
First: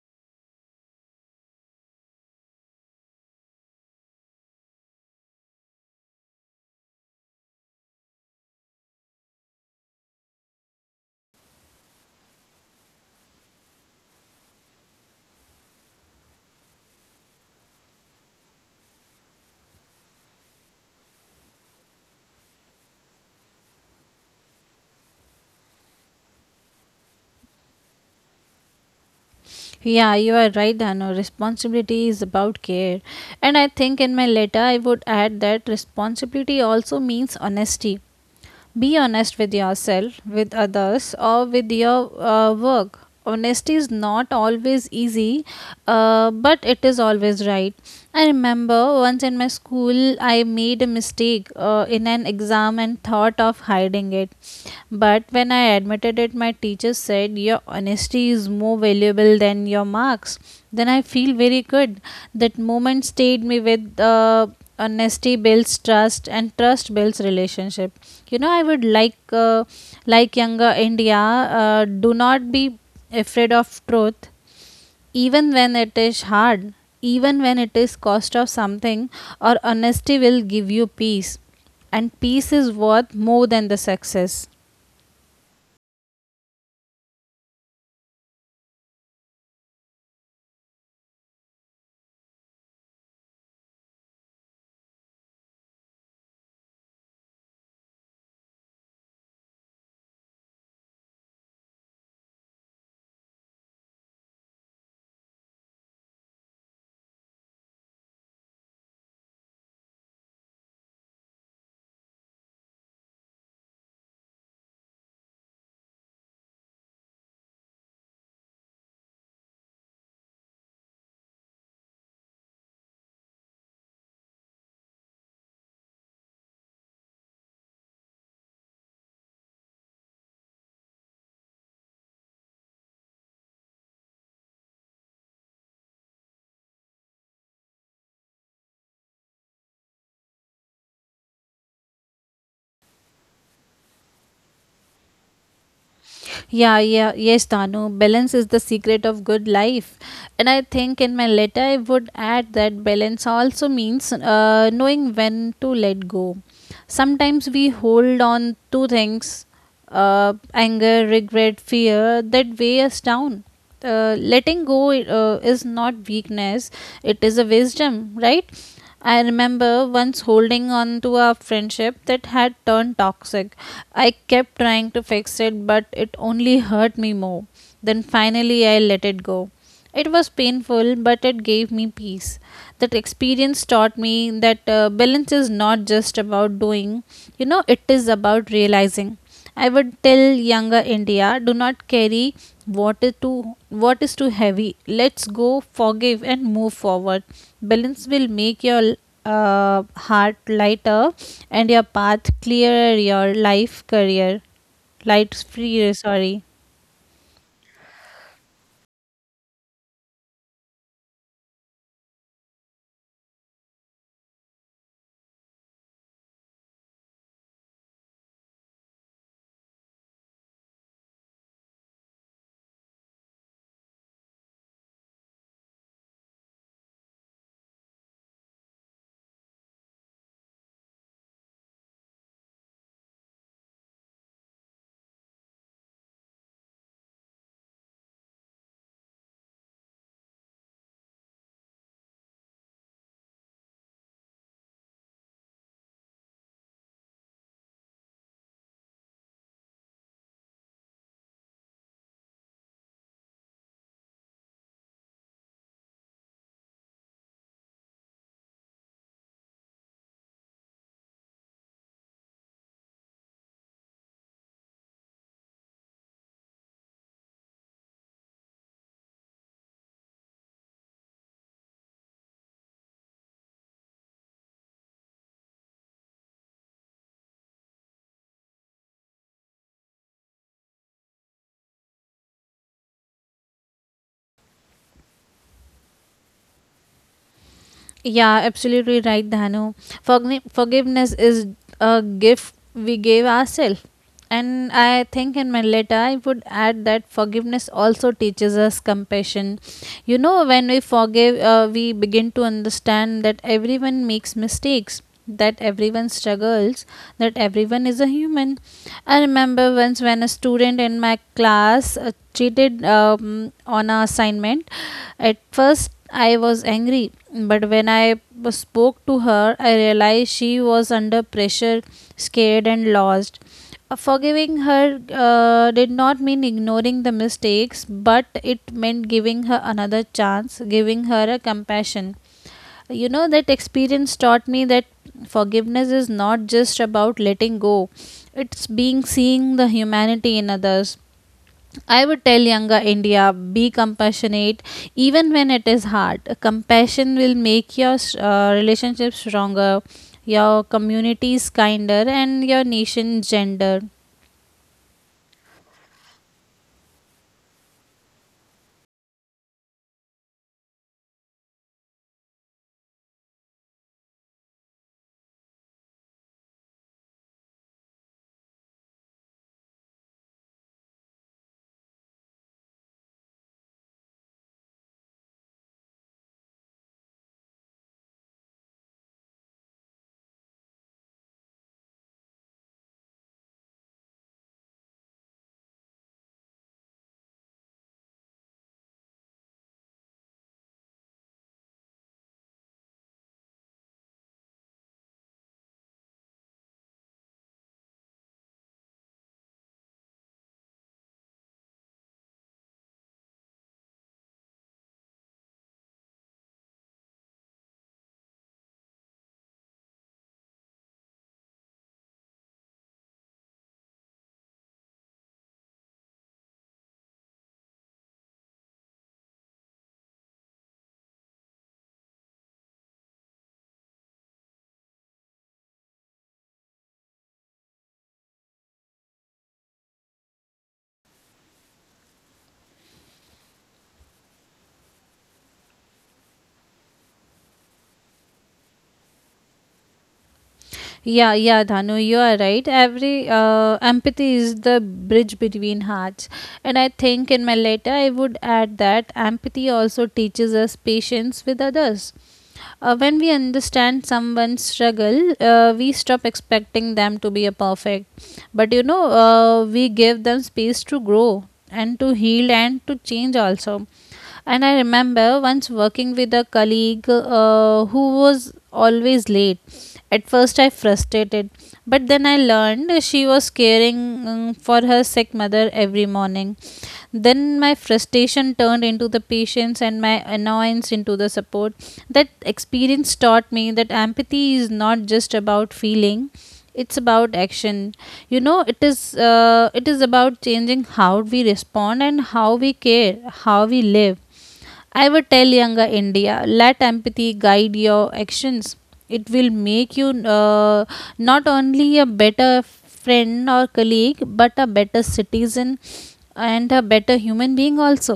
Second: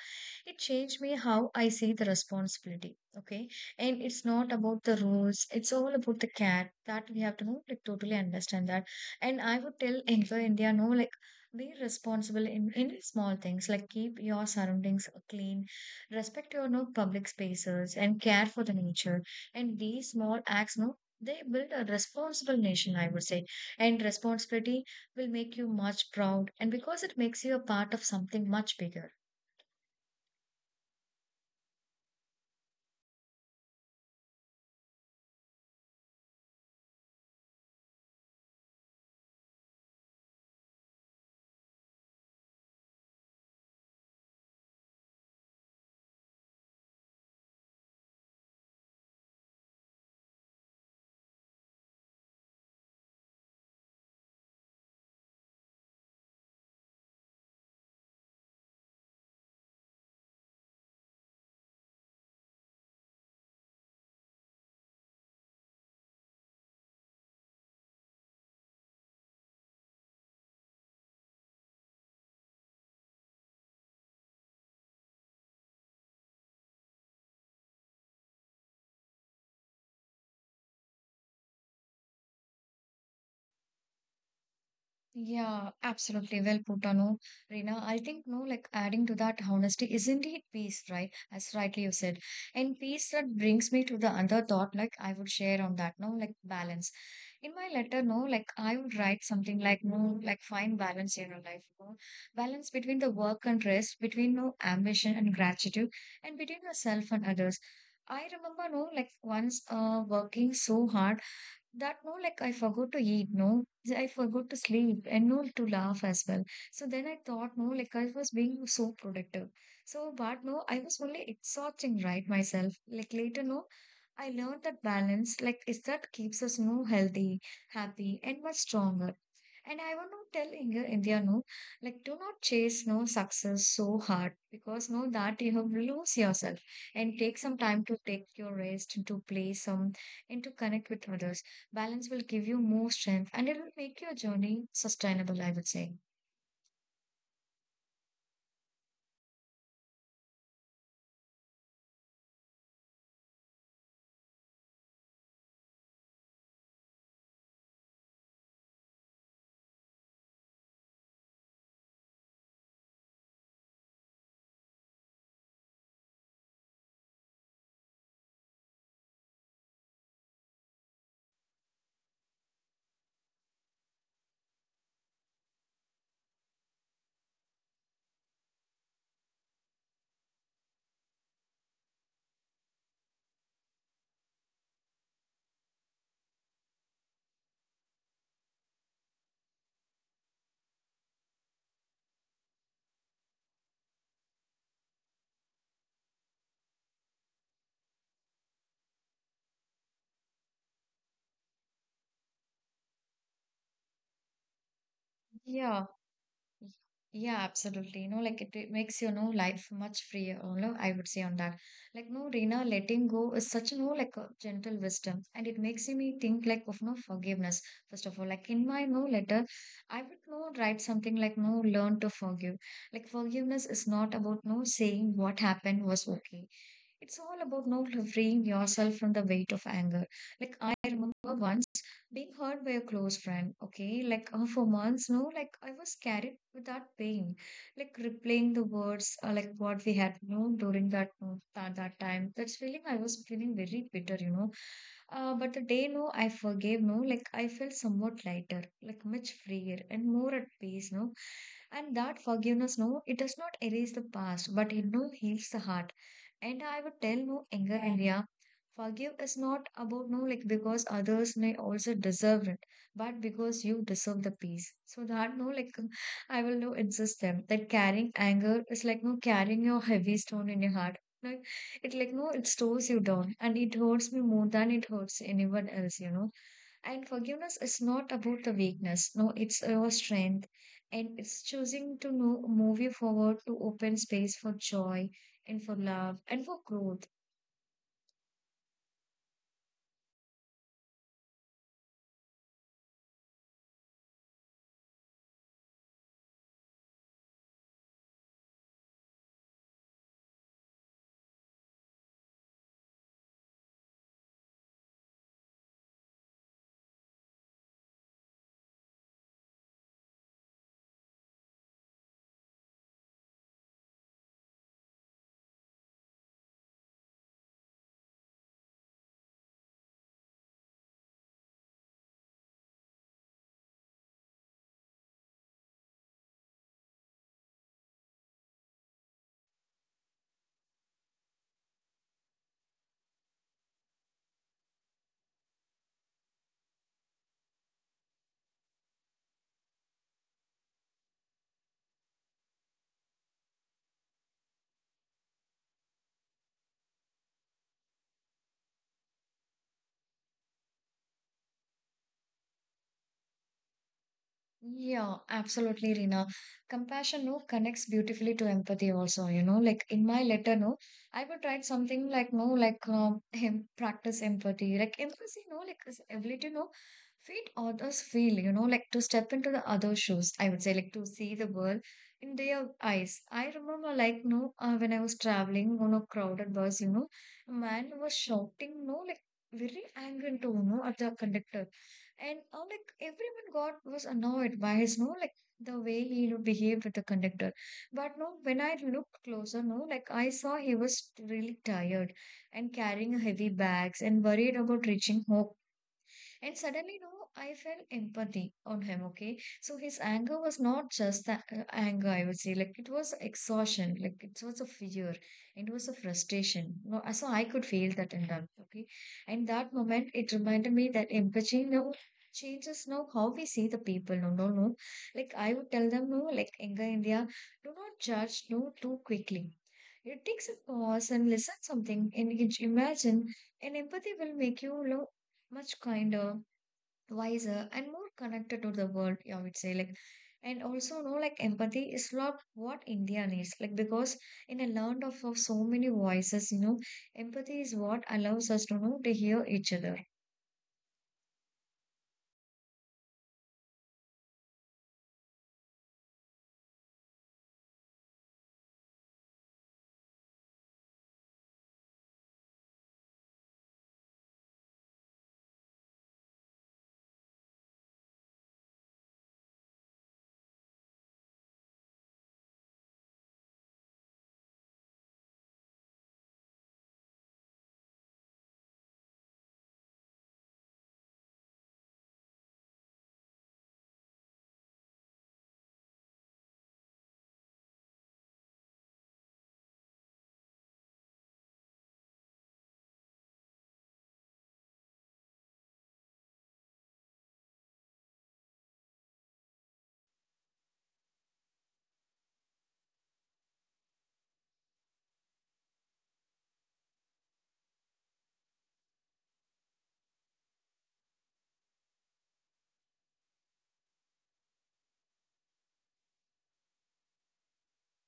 S1: it changed me how I see the responsibility. Okay, and it's not about the rules; it's all about the care that we have to know, like totally understand that. And I would tell younger India, no, like be responsible in small things, like keep your surroundings clean, respect your no public spaces and care for the nature, and these small acts, no, they build a responsible nation, I would say. And responsibility will make you much proud, and because it makes you a part of something much bigger.
S2: Yeah, you are right, Dano. Responsibility is about care. And I think in my letter I would add that responsibility also means honesty. Be honest with yourself, with others, or with your work. Honesty is not always easy, but it is always right. I remember once in my school, I made a mistake in an exam and thought of hiding it. But when I admitted it, my teacher said, "Your honesty is more valuable than your marks." Then I feel very good. That moment stayed me with. Honesty builds trust, and trust builds relationship. You know, I would like younger India, do not be afraid of truth, even when it is hard, even when it is cost of something, or honesty will give you peace, and peace is worth more than the success.
S1: Yeah, absolutely. Well put, no, Reena. I think, no, like adding to that, honesty is not it peace, right? As rightly you said. And peace, that brings me to the other thought, like I would share on that, no, like balance. In my letter, no, like I would write something like, no, like find balance in your life, no? Balance between the work and rest, between no ambition and gratitude, and between yourself and others. I remember, no, like once working so hard that no like I forgot to eat, no, I forgot to sleep and no to laugh as well. So then I thought, no, like I was being so productive. So, but no, I was only exhausting, right, myself. Like later, no, I learned that balance, like, is that keeps us, no, healthy, happy, and much stronger. And I want to tell India, India, no, like, do not chase, no, success so hard because, no, that you have lose yourself and take some time to take your rest and to play some and to connect with others. Balance will give you more strength and it will make your journey sustainable, I would say.
S2: Yeah, yeah, yes, Danu. Balance is the secret of good life. And I think in my letter, I would add that balance also means knowing when to let go. Sometimes we hold on to things, anger, regret, fear that weigh us down. Letting go is not weakness, it is a wisdom, right? I remember once holding on to a friendship that had turned toxic. I kept trying to fix it, but it only hurt me more. Then finally, I let it go. It was painful, but it gave me peace. That experience taught me that balance is not just about doing, you know, it is about realizing. I would tell younger India, do not carry what is too heavy. Let's go, forgive, and move forward. Balance will make your heart lighter and your path clearer. Your life career, light
S1: Yeah.
S2: free. Sorry.
S1: Y- Yeah, absolutely. You know, like it makes you know life much freer. You know, I would say on that. Like, no, Rina, letting go is such a no, like a gentle wisdom, and it makes me think like of no forgiveness. First of all, like in my no letter, I would no write something like no learn to forgive. Like forgiveness is not about no saying what happened was okay. It's all about no freeing yourself from the weight of anger. Like I remember once being hurt by a close friend, okay, like for months, no, like I was carried with that pain, like replaying the words, like what we had known during that time. That's feeling I was feeling very bitter, you know. But the day, no, I forgave, no, like I felt somewhat lighter, like much freer and more at peace, no. And that forgiveness, no, it does not erase the past but it no heals the heart. And I would tell no anger area, forgive is not about no like because others may also deserve it, but because you deserve the peace. So that no like I will no insist them that carrying anger is like no carrying your heavy stone in your heart. Like it like no it stores you down and it hurts me more than it hurts anyone else, you know. And forgiveness is not about the weakness. No, it's your strength. And it's choosing to no move you forward to open space for joy and for love and for growth.
S2: Yeah, absolutely right, Dhanu. Forgiveness is a gift we gave ourselves. And I think in my letter, I would add that forgiveness also teaches us compassion. You know, when we forgive, we begin to understand that everyone makes mistakes, that everyone struggles, that everyone is a human. I remember once when a student in my class cheated on an assignment. At first I was angry, but when I spoke to her, I realized she was under pressure, scared, and lost. Uh, forgiving her did not mean ignoring the mistakes, but it meant giving her another chance, giving her a compassion. You know, that experience taught me that forgiveness is not just about letting go, it's being seeing the humanity in others. I would tell younger India, be compassionate even when it is hard. Compassion will make your relationship stronger, your communities kinder, and your nation gender.
S1: Yeah, absolutely, Rina. Compassion, no, connects beautifully to empathy also, you know, like in my letter, no, I would write something like, no, like him practice empathy, like empathy, no, like this ability, no, feed others feel, you know, like to step into the other shoes, I would say, like to see the world in their eyes. I remember, like, no, when I was traveling on a crowded bus, you know, a man was shouting, no, like very angry to, no, at the conductor, and like everyone got was annoyed by his no, like the way he no, behaved with the conductor. But no, when I looked closer, no, like I saw he was really tired and carrying heavy bags and worried about reaching home, and suddenly, you know, I felt empathy on him, okay? So his anger was not just the anger, I would say. Like it was exhaustion, like it was a fear, it was a frustration. No, so I could feel that in them, okay? And that moment, it reminded me that empathy now changes now how we see the people. No, no, no. Like I would tell them, no, like anger India, do not judge, no, too quickly. It takes a pause and listen something, and you imagine, and empathy will make you look much kinder, wiser and more connected to the world, I would say. Like, and also no like empathy is not what India needs, like because in a land of so many voices, you know, empathy is what allows us to know to hear each other.
S2: Yeah, yeah, Dhanu, you are right. Every empathy is the bridge between hearts. And I think in my letter, I would add that empathy also teaches us patience with others. When we understand someone's struggle, we stop expecting them to be a perfect. But you know, we give them space to grow and to heal and to change also. And I remember once working with a colleague who was always late. At first, I frustrated, but then I learned she was caring for her sick mother every morning. Then my frustration turned into the patience and my annoyance into the support. That experience taught me that empathy is not just about feeling, it's about action. You know, it is about changing how we respond and how we care, how we live. I would tell younger India, let empathy guide your actions. It will make you uh, not only a better friend or colleague, but a better citizen and a better human being also.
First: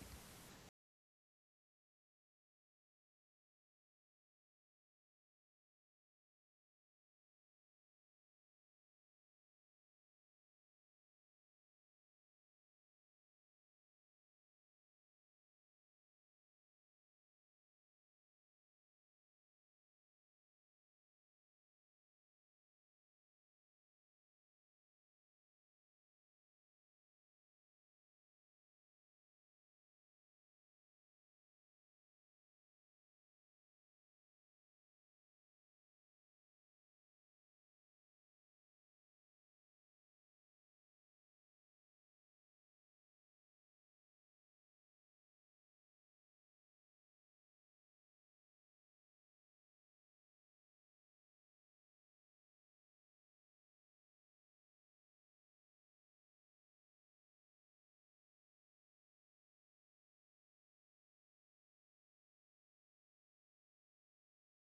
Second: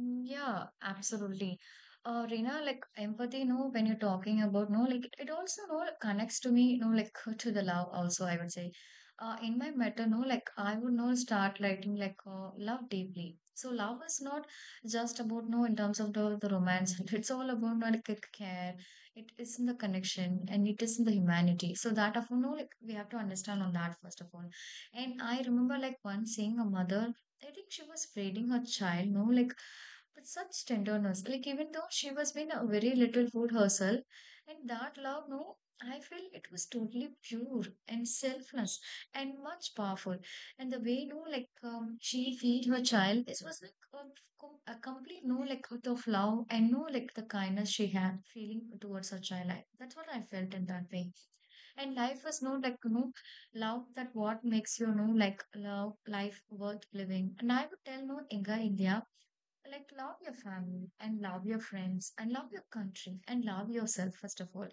S1: Mm, yeah, absolutely. Reena, like empathy, no, when you're talking about, no, like it also, no, connects to me, no, like to the love also, I would say. In my matter, no, like I would not start writing like love deeply. So love is not just about, no, in terms of the romance. It's all about, no, like, care. It is in the connection and it is in the humanity. So that of, no, like we have to understand on that first of all. And I remember like once seeing a mother, I think she was feeding her child, no, like with such tenderness. Like even though she was being a very little food herself, and that love, no, I feel it was totally pure and selfless and much powerful. And the way, no, like she feed her child, this was like a, a complete no, like out of love and no, like the kindness she had feeling towards her child. I, that's what I felt in that way. And life was no, like no love that what makes you know like love life worth living. And I would tell no inga India, like love your family and love your friends and love your country and love yourself first of all.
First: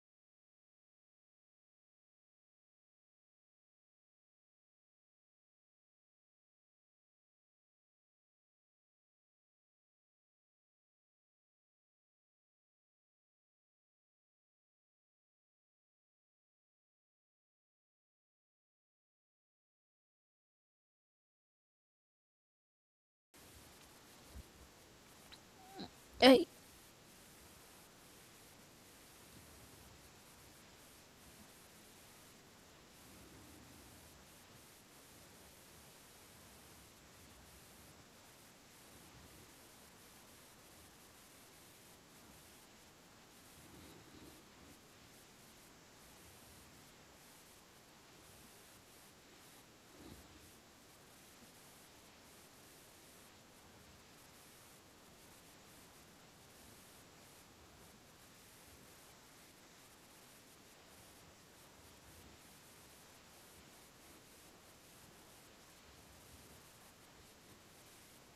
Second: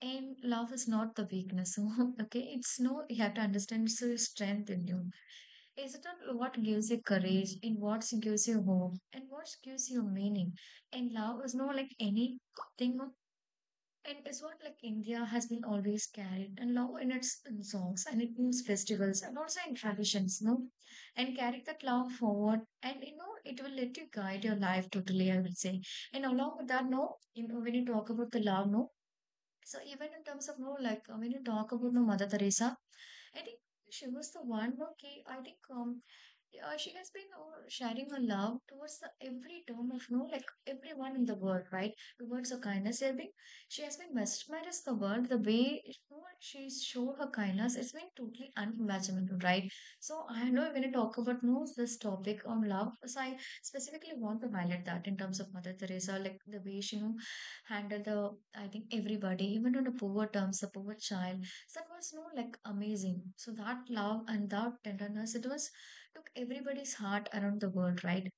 S1: And love is not the weakness okay, it's no you have to understand it's your strength in you. Is it on what gives you courage, in what gives you hope and what gives you meaning. And love is not like anything or, and it's what like India has been always carried and love in its in songs and it means festivals and also in traditions, no? And carry that love forward and you know it will let you guide your life totally, I will say. And along with that, no, you know, when you talk about the love, no, so even in terms of no, like when you talk about no Mother Teresa, I think she was the one who I think she has been sharing her love towards the every term of no like everyone in the world, right? Towards her kindness, I think she has been mesmerized the world the way you know, she showed her kindness. It's been totally unimaginable, right? So I know when you talk about no this topic on love, so I specifically want to highlight that in terms of Mother Teresa, like the way she you know, handled the, I think, everybody, even on the poor terms, the poor child. So that was, you know, like amazing. So that love and that tenderness, it was took everybody's heart around the world, right?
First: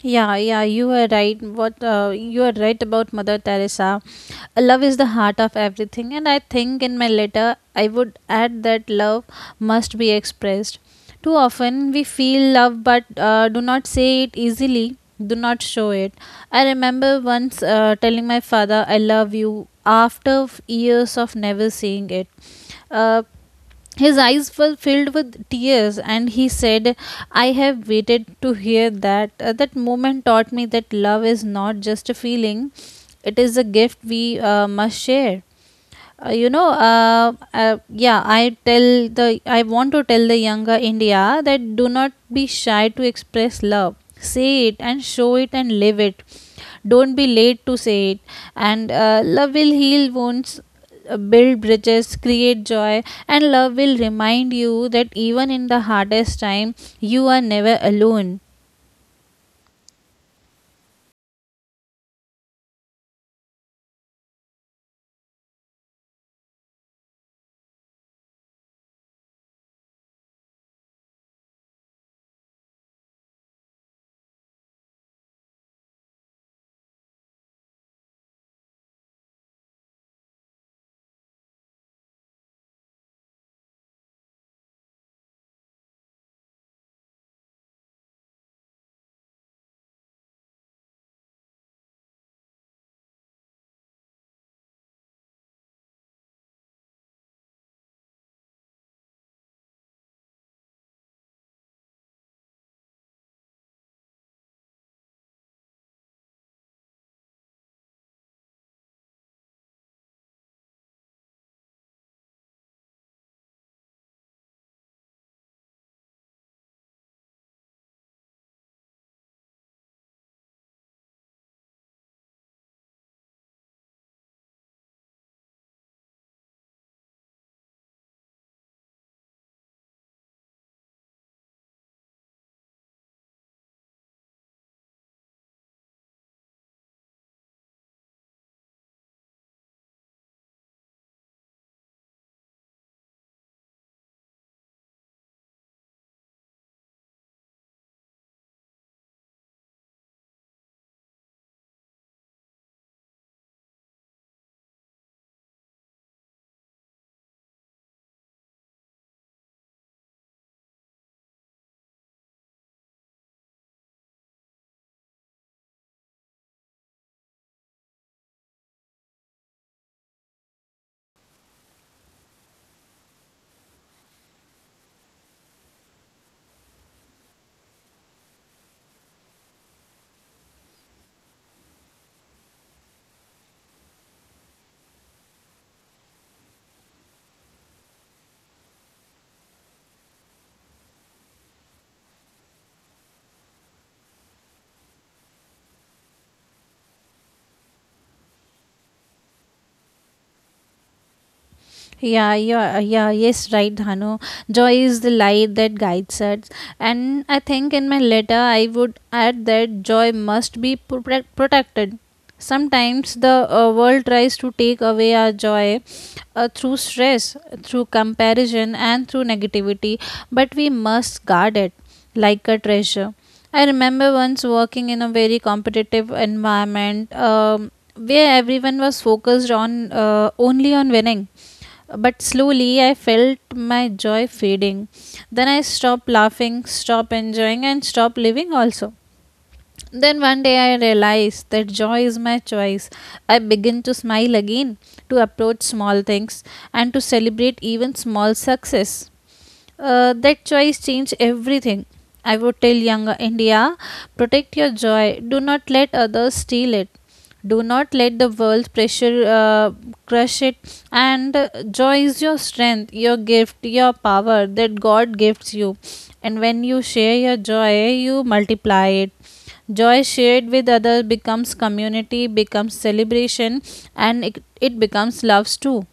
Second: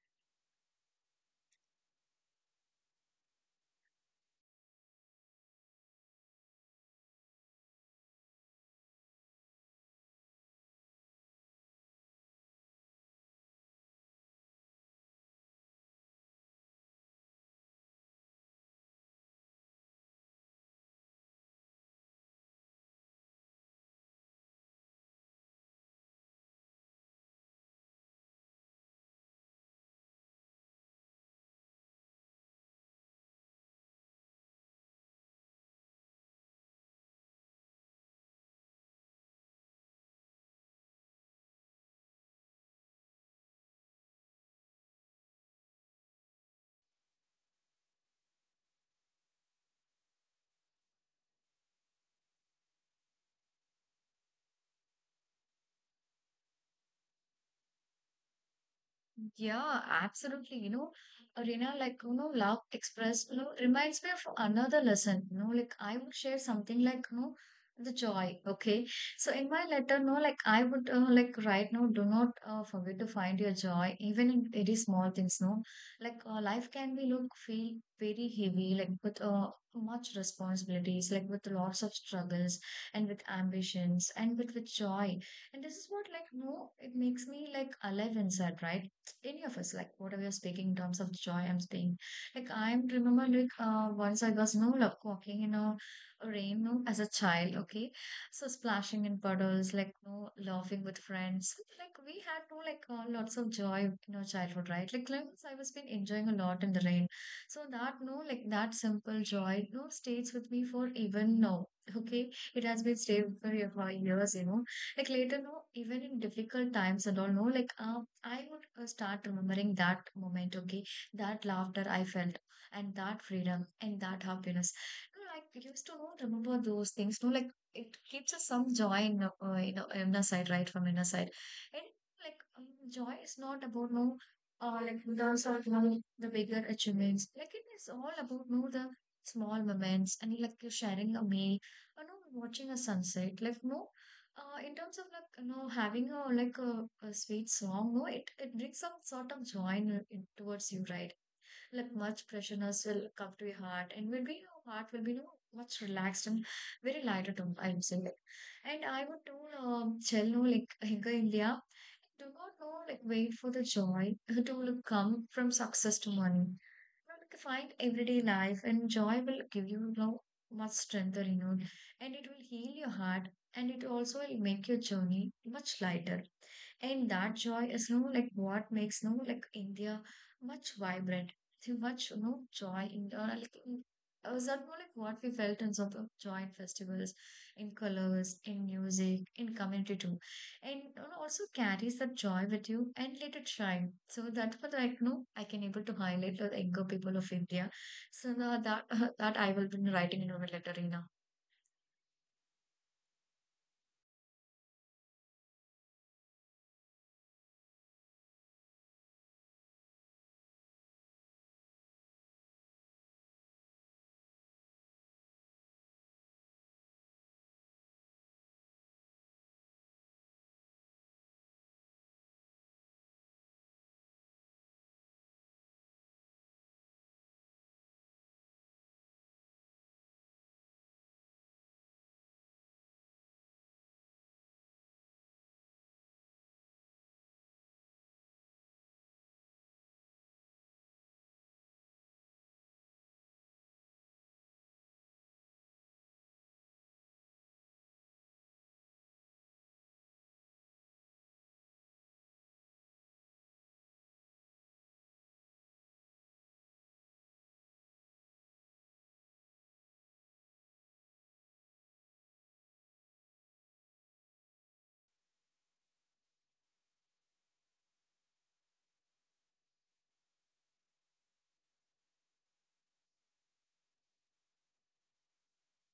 S2: Yeah, yeah, you are right. What you are right about Mother Teresa. Love is the heart of everything, and I think in my letter I would add that love must be expressed. Too often we feel love, but do not say it easily, do not show it. I remember once telling my father, "I love you," after years of never saying it. Uh, his eyes were filled with tears, and he said, "I have waited to hear that." That moment taught me that love is not just a feeling, it is a gift we must share. Uh, you know uh, yeah I tell the I want to tell the younger India, that do not be shy to express love. Say it and show it and live it. Don't be late to say it. And love will heal wounds, build bridges, create joy, and love will remind you that even in the hardest time you are never alone.
S1: Yeah, absolutely. You know, Arena, like, you know, Love Express, you know, reminds me of another lesson. You know, like, I would share something like, you know, the joy. Okay. So, in my letter, no, like, I would, like, write, no, do not forget to find your joy, even in very small things, no. Like, life can be, look, feel very heavy, like, with much responsibilities, like, with lots of struggles and with ambitions and with joy. And this is what, like, no, it makes me, like, alive inside, right? Any of us, like whatever you're speaking in terms of joy, I'm speaking. Like I remember, like once I was no like walking in a rain, no, as a child. Okay, so splashing in puddles, like no laughing with friends. Like we had no like lots of joy in our childhood, right? Like I was been enjoying a lot in the rain. So that no like that simple joy no stays with me for even now. Okay, it has been stayed for years, you know, like later, no, even in difficult times and all, no, like I would start remembering that moment, okay, that laughter I felt, and that freedom, and that happiness. No, like used to not remember those things. No, like it keeps us some joy in inner side, right from inner side, and like joy is not about no. Like the sort of no, the bigger achievements. Like it is all about no the small moments and like you're sharing a meal or no watching a sunset. Like no in terms of like you know having a like a sweet song, no, it brings some sort of joy in towards you, right? Like much pressureness will come to your heart and will be your heart will be, you know, much relaxed and very lighter tone I'm saying, like and I would told Chelno like Hinka India do not know like wait for the joy to will come from success to money, but find everyday life and joy will give you, you know, much strength or renewal, and it will heal your heart, and it also will make your journey much lighter, and that joy is no like what makes no like India much vibrant, too much, you know, joy in like in, is that more like what we felt in terms of joy in festivals, in colors, in music, in community too, and, you know, also carries that joy with you and let it shine. So that was like no, I can able to highlight the younger people of India. So now that that I will be writing in a letter in.
S2: Yeah, yeah, yeah, yes, right, Dhanu. Joy is the light that guides us. And I think in my letter, I would add that joy must be protected. Sometimes the world tries to take away our joy, through stress, through comparison, and through negativity, but we must guard it like a treasure. I remember once working in a very competitive environment, where everyone was focused on only on winning, but slowly I felt my joy fading. Then I stopped laughing, stopped enjoying, and stopped living also. Then one day I realized that joy is my choice. I begin to smile again, to approach small things, and to celebrate even small success. That choice changed everything. I would tell younger India, protect your joy, do not let others steal it. Do not let the world pressure crush it. And joy is your strength, your gift, your power that God gives you. And when you share your joy, you multiply it. Joy shared with others becomes community, becomes celebration, and it becomes loves too.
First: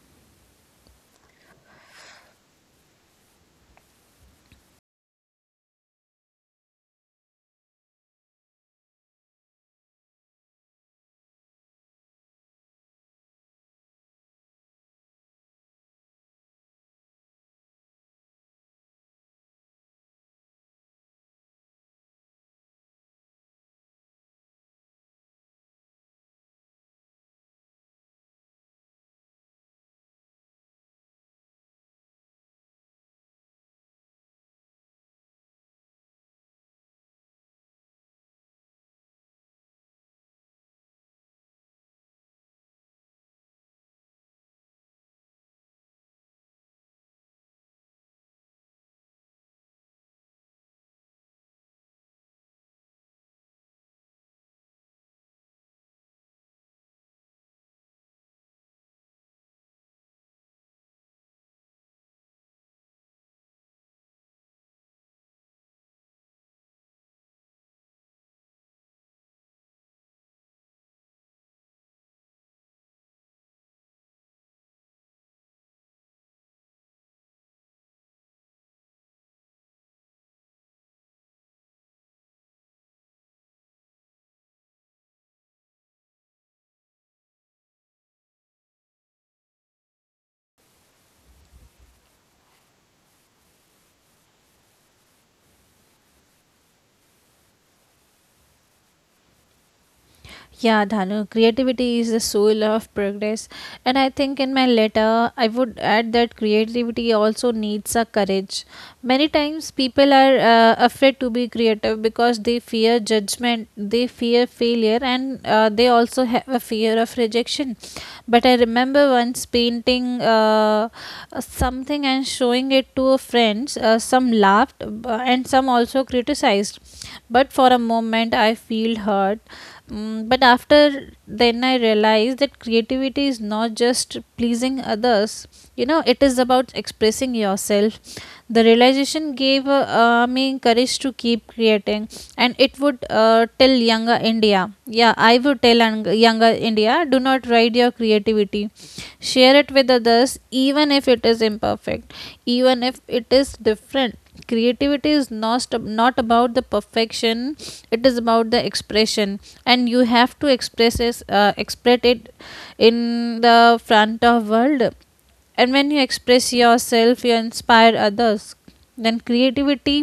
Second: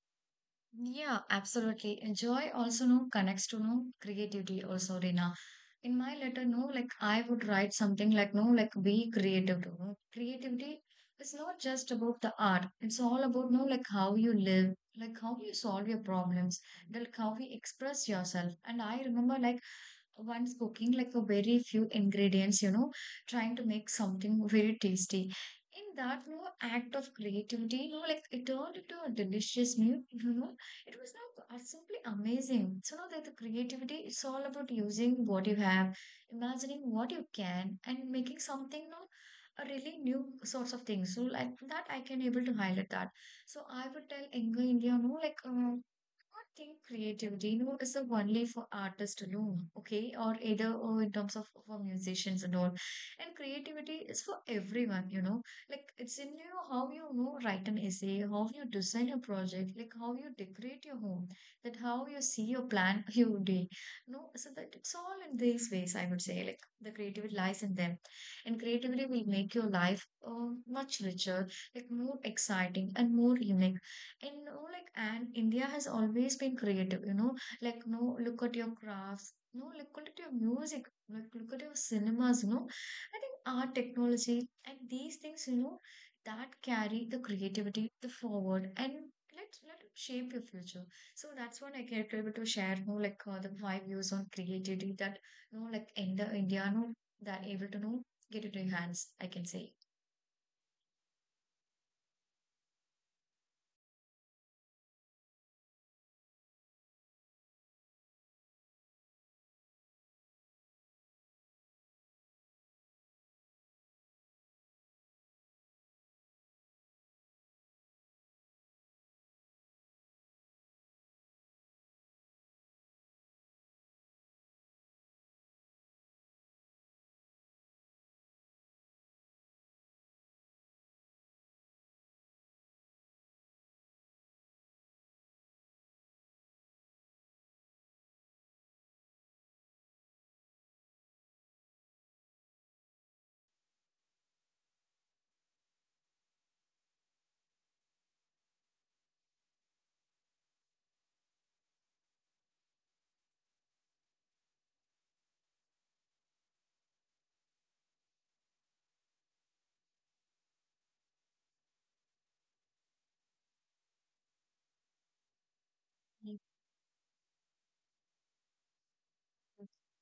S1: Yeah, absolutely. And joy also no connects to no creativity also, Rina. In my letter, no, like I would write something like no, like be creative to no. Creativity is not just about the art. It's all about no, like how you live, like how you solve your problems, like how you express yourself. And I remember like once cooking like a very few ingredients, you know, trying to make something very tasty. In that, you know, act of creativity, you know, like it turned into a delicious meal, you know, it was not simply amazing. So now that the creativity, it's all about using what you have, imagining what you can, and making something no a really new sorts of things. So like that, I can able to highlight that. So I would tell Inga India, no, like not think creativity, you know, is the only for artists alone, okay, or either or in terms of for musicians and all. And creativity is for everyone, you know. Like it's in, you know, how you know write an essay, how you design a project, like how you decorate your home, that how you see your plan your day. No, so that it's all in these ways, I would say. Like the creativity lies in them. And creativity will make your life much richer, like more exciting and more unique. And you know, like and India has always been creative, you know, like no look at your crafts. No, look at your music, like look at your cinemas, you know, I think art, technology, and these things, you know, that carry the creativity, the forward, and let us let it shape your future. So that's what I can able to share. You know, like the my views on creativity that, you know, like in the India, you know, that able to know get into your hands, I can say.
S2: Yeah, Dhanu, creativity is the soul of progress. And I think in my letter, I would add that creativity also needs a courage. Many times people are afraid to be creative because they fear judgment, they fear failure, and they also have a fear of rejection. But I remember once painting something and showing it to friends. Some laughed and some also criticized. But for a moment, I feel hurt. Mm, but after, then I realized that creativity is not just pleasing others. You know, it is about expressing yourself. The realization gave me courage to keep creating. And it would tell younger india yeah I would tell young- younger India, do not hide your creativity. Share it with others, even if it is imperfect, even if it is different. Creativity is not about the perfection, it is about the expression. And you have to express it, express it in the front of world. And when you express yourself, you inspire others. Then creativity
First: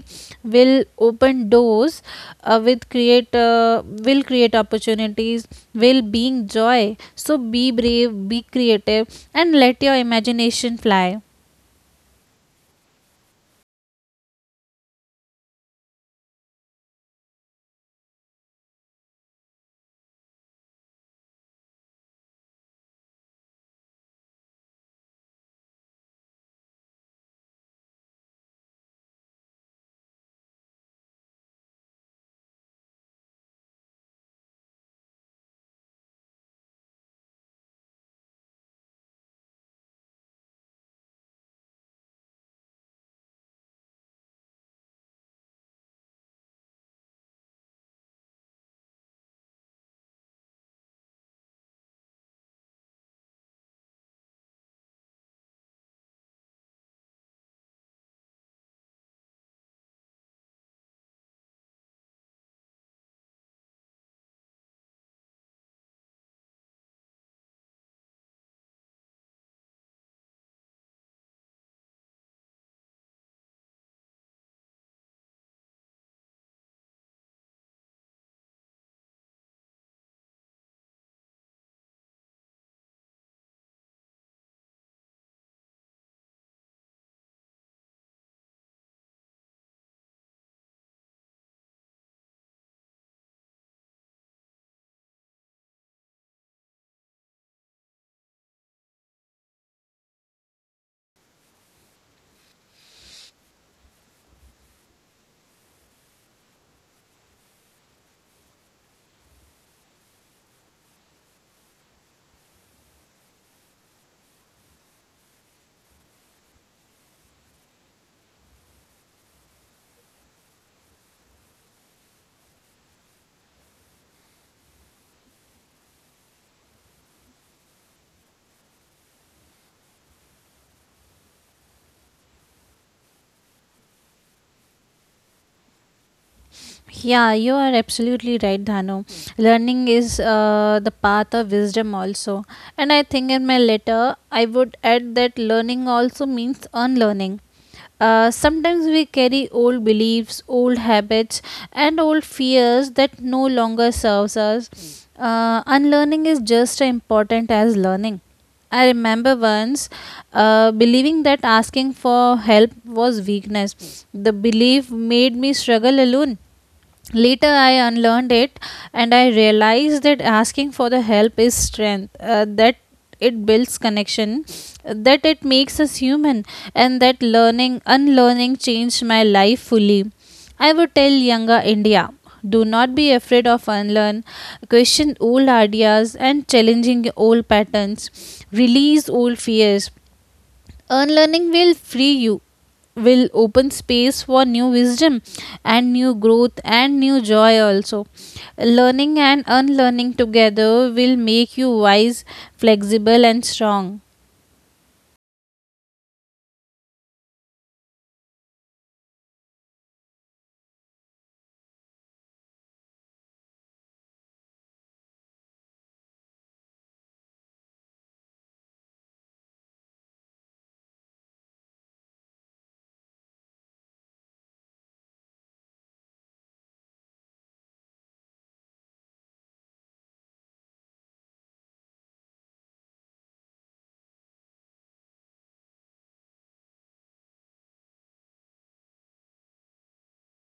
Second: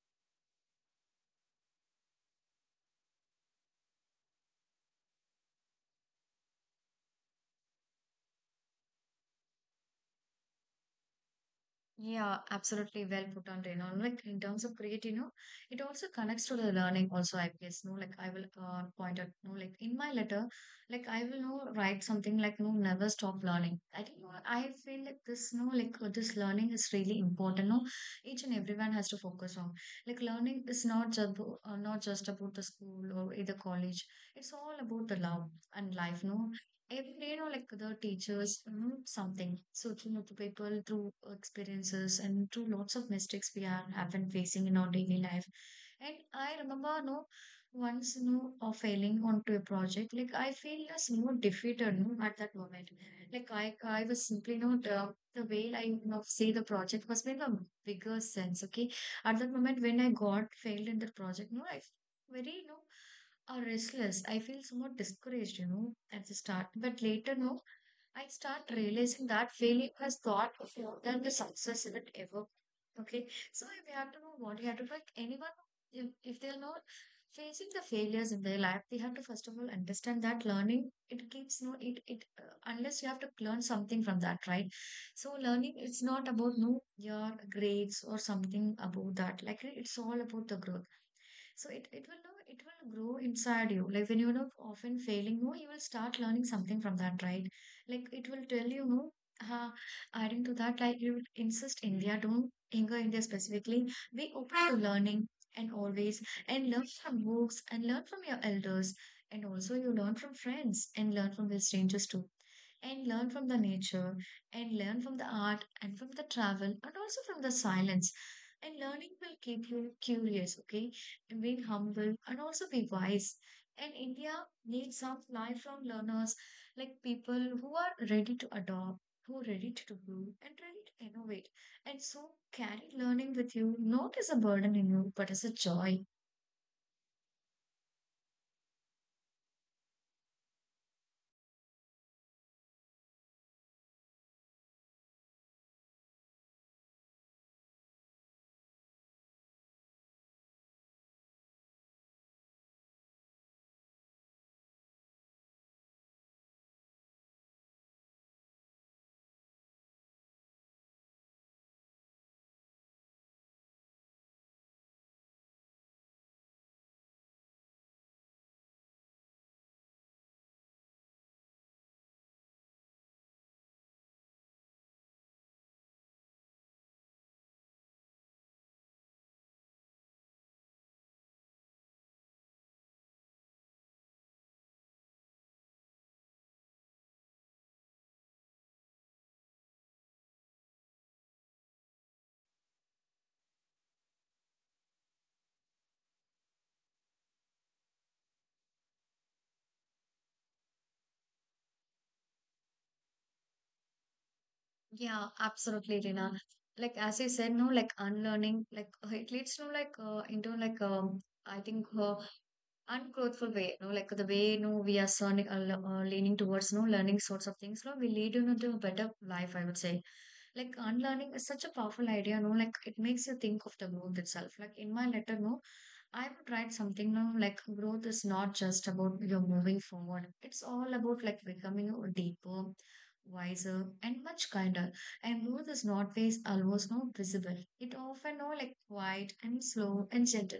S2: will open doors, with create will create opportunities, will being joy. So be brave, be creative, and let your imagination fly.
S1: Yeah, absolutely well put on, you know, like in terms of create, you know, it also connects to the learning also, I guess, no, like I will point out, no, like in my letter, like I will no, write something like, no, never stop learning. I think, no, I feel like this, no, like this learning is really important, no, each and everyone has to focus on. Like learning is not just, not just about the school or either college. It's all about the love and life, no, even, you know, like the teachers something. So to know the people through experiences and through lots of mistakes we are have been facing in our daily life. And I remember, no, once no of failing onto a project, like I feel as more defeated no, at that moment. Like I was simply not the way I, you know, see the project was made a bigger sense. Okay, at that moment when I got failed in that project, no, I very, you know, or restless. I feel somewhat discouraged, you know, at the start. But later, no, I start realizing that failure has got more than the success of it ever. Okay, so if you have to know what you have to do, like anyone, if they are not facing the failures in their life, they have to first of all understand that learning it keeps no it unless you have to learn something from that, right? So learning it's not about no your grades or something about that. Like it's all about the growth. So it will know it will grow inside you. Like when you know often failing more, you will start learning something from that, right? Like it will tell you, no, uh, adding to that, like you will insist India, don't anger India specifically. Be open to learning and always and learn from books and learn from your elders and also you learn from friends and learn from the strangers too and learn from the nature and learn from the art and from the travel and also from the silence, and learning will keep you curious, okay, being humble and also be wise. And India needs some lifelong learners, like people who are ready to adopt, who are ready to grow, and ready to innovate. And so carry learning with you, not as a burden in you, but as a joy.
S2: Yeah, you are absolutely right, Dhanu. Learning is the path of wisdom, also. And I think in my letter, I would add that learning also means unlearning. Sometimes we carry old beliefs, old habits, and old fears that no longer serves us. Unlearning is just as important as learning. I remember once believing that asking for help was weakness. The belief made me struggle alone. Later I unlearned it, and I realized that asking for the help is strength, that it builds connection, that it makes us human, and that learning unlearning changed my life fully. I would tell younger India, do not be afraid of unlearn. Question old ideas and challenging old patterns, release old fears. Unlearning will free you, will open space for new wisdom and new growth and new joy also. Learning and unlearning together will make you wise, flexible, and strong.
S1: Yeah, absolutely, Rina. Like as you said, no, like unlearning, like it leads to like into like I think ungrateful way, no, like the way no we are sonic, leaning towards no learning sorts of things, no, we lead you into a better life, I would say. Like unlearning is such a powerful idea, no, like it makes you think of the growth itself. Like in my letter, no, I would write something, no, like growth is not just about you're moving forward. It's all about like becoming a deeper, wiser, and much kinder. And growth is not always always no visible. It often no like quiet and slow and gentle.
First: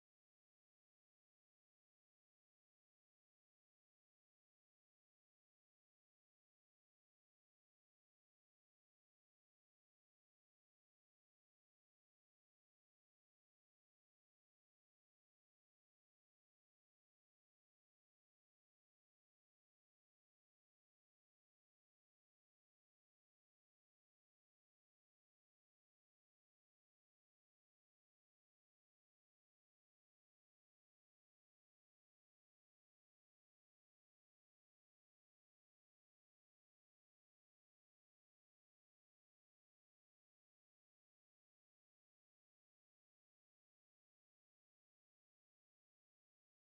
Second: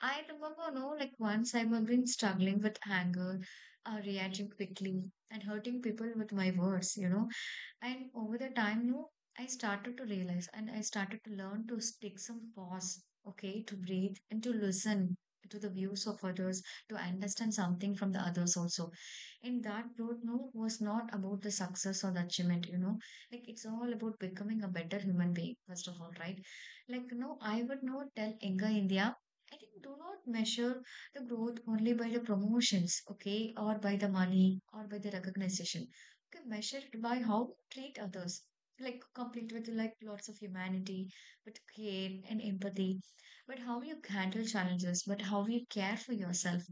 S1: I remember, no, like once I have been struggling with anger, reacting quickly, and hurting people with my words, you know. And over the time, no, I started to realize and I started to learn to take some pause, okay, to breathe and to listen to the views of others, to understand something from the others also. And that growth, no, was not about the success or the achievement, you know. Like it's all about becoming a better human being, first of all, right? Like, no, I would not tell younger India I think do not measure the growth only by the promotions, okay, or by the money or by the recognition. Okay, measure it by how we treat others, like complete with like lots of humanity, but care and empathy, but how you handle challenges, but how you care for yourself.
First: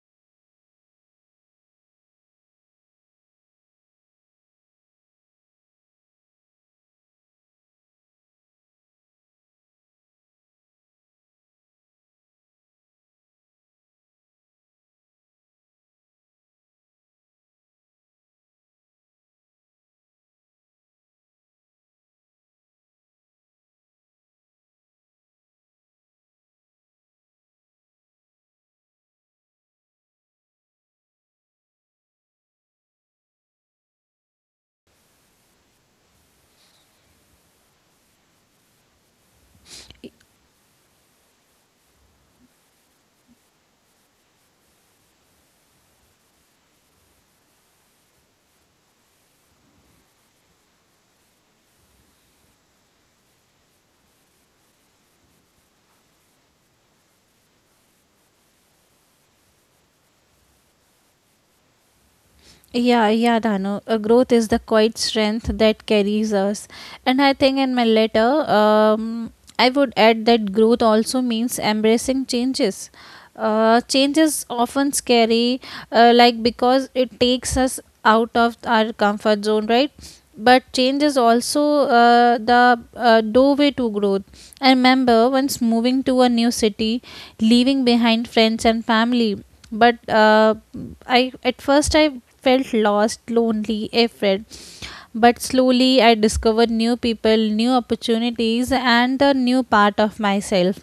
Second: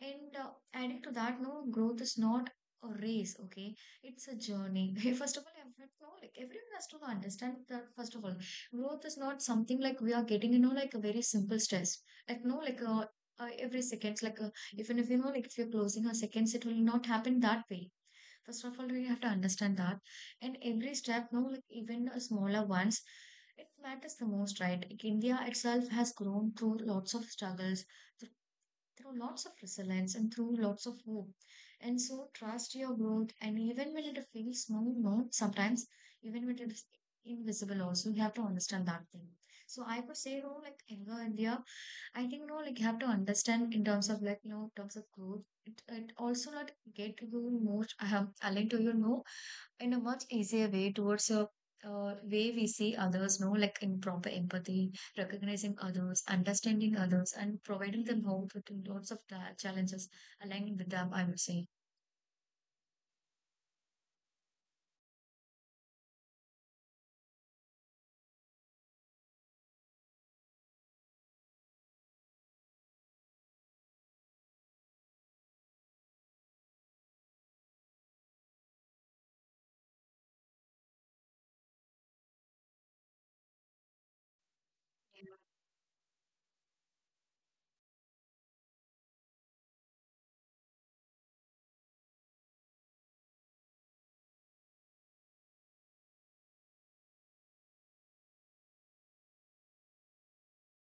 S1: And adding to that, no, growth is not a race, okay? It's a journey. First of all, I have to, know, like everyone has to understand that, first of all, growth is not something like we are getting, you know, like a very simple stress, like no like every second, like even if you know like if you're closing a seconds it will not happen that way. First of all you have to understand that, and every step no like even smaller ones, it matters the most, right, like India itself has grown through lots of struggles, through through lots of resilience and through lots of hope. And so trust your growth. And even when it feels small, no, sometimes even when it is invisible, also you have to understand that thing. So I could say, you know, like anger and fear, I think, you know, like you have to understand in terms of like, you know, in terms of growth, it also not get to you most, I have aligned to you, no, in a much easier way towards a way we see others, no, like in proper empathy, recognizing others, understanding others, and providing them hope with lots of challenges, aligning with them, I would say.
S2: Yeah, yeah, Dano. A growth is the quiet strength that carries us. And I think in my letter, I would add that growth also means embracing changes. Changes often scary, like because it takes us out of our comfort zone, right? But change is also the doorway to growth. I remember once moving to a new city, leaving behind friends and family. But I at first I felt lost, lonely, afraid. But slowly I discovered new people, new opportunities, and a new part of myself.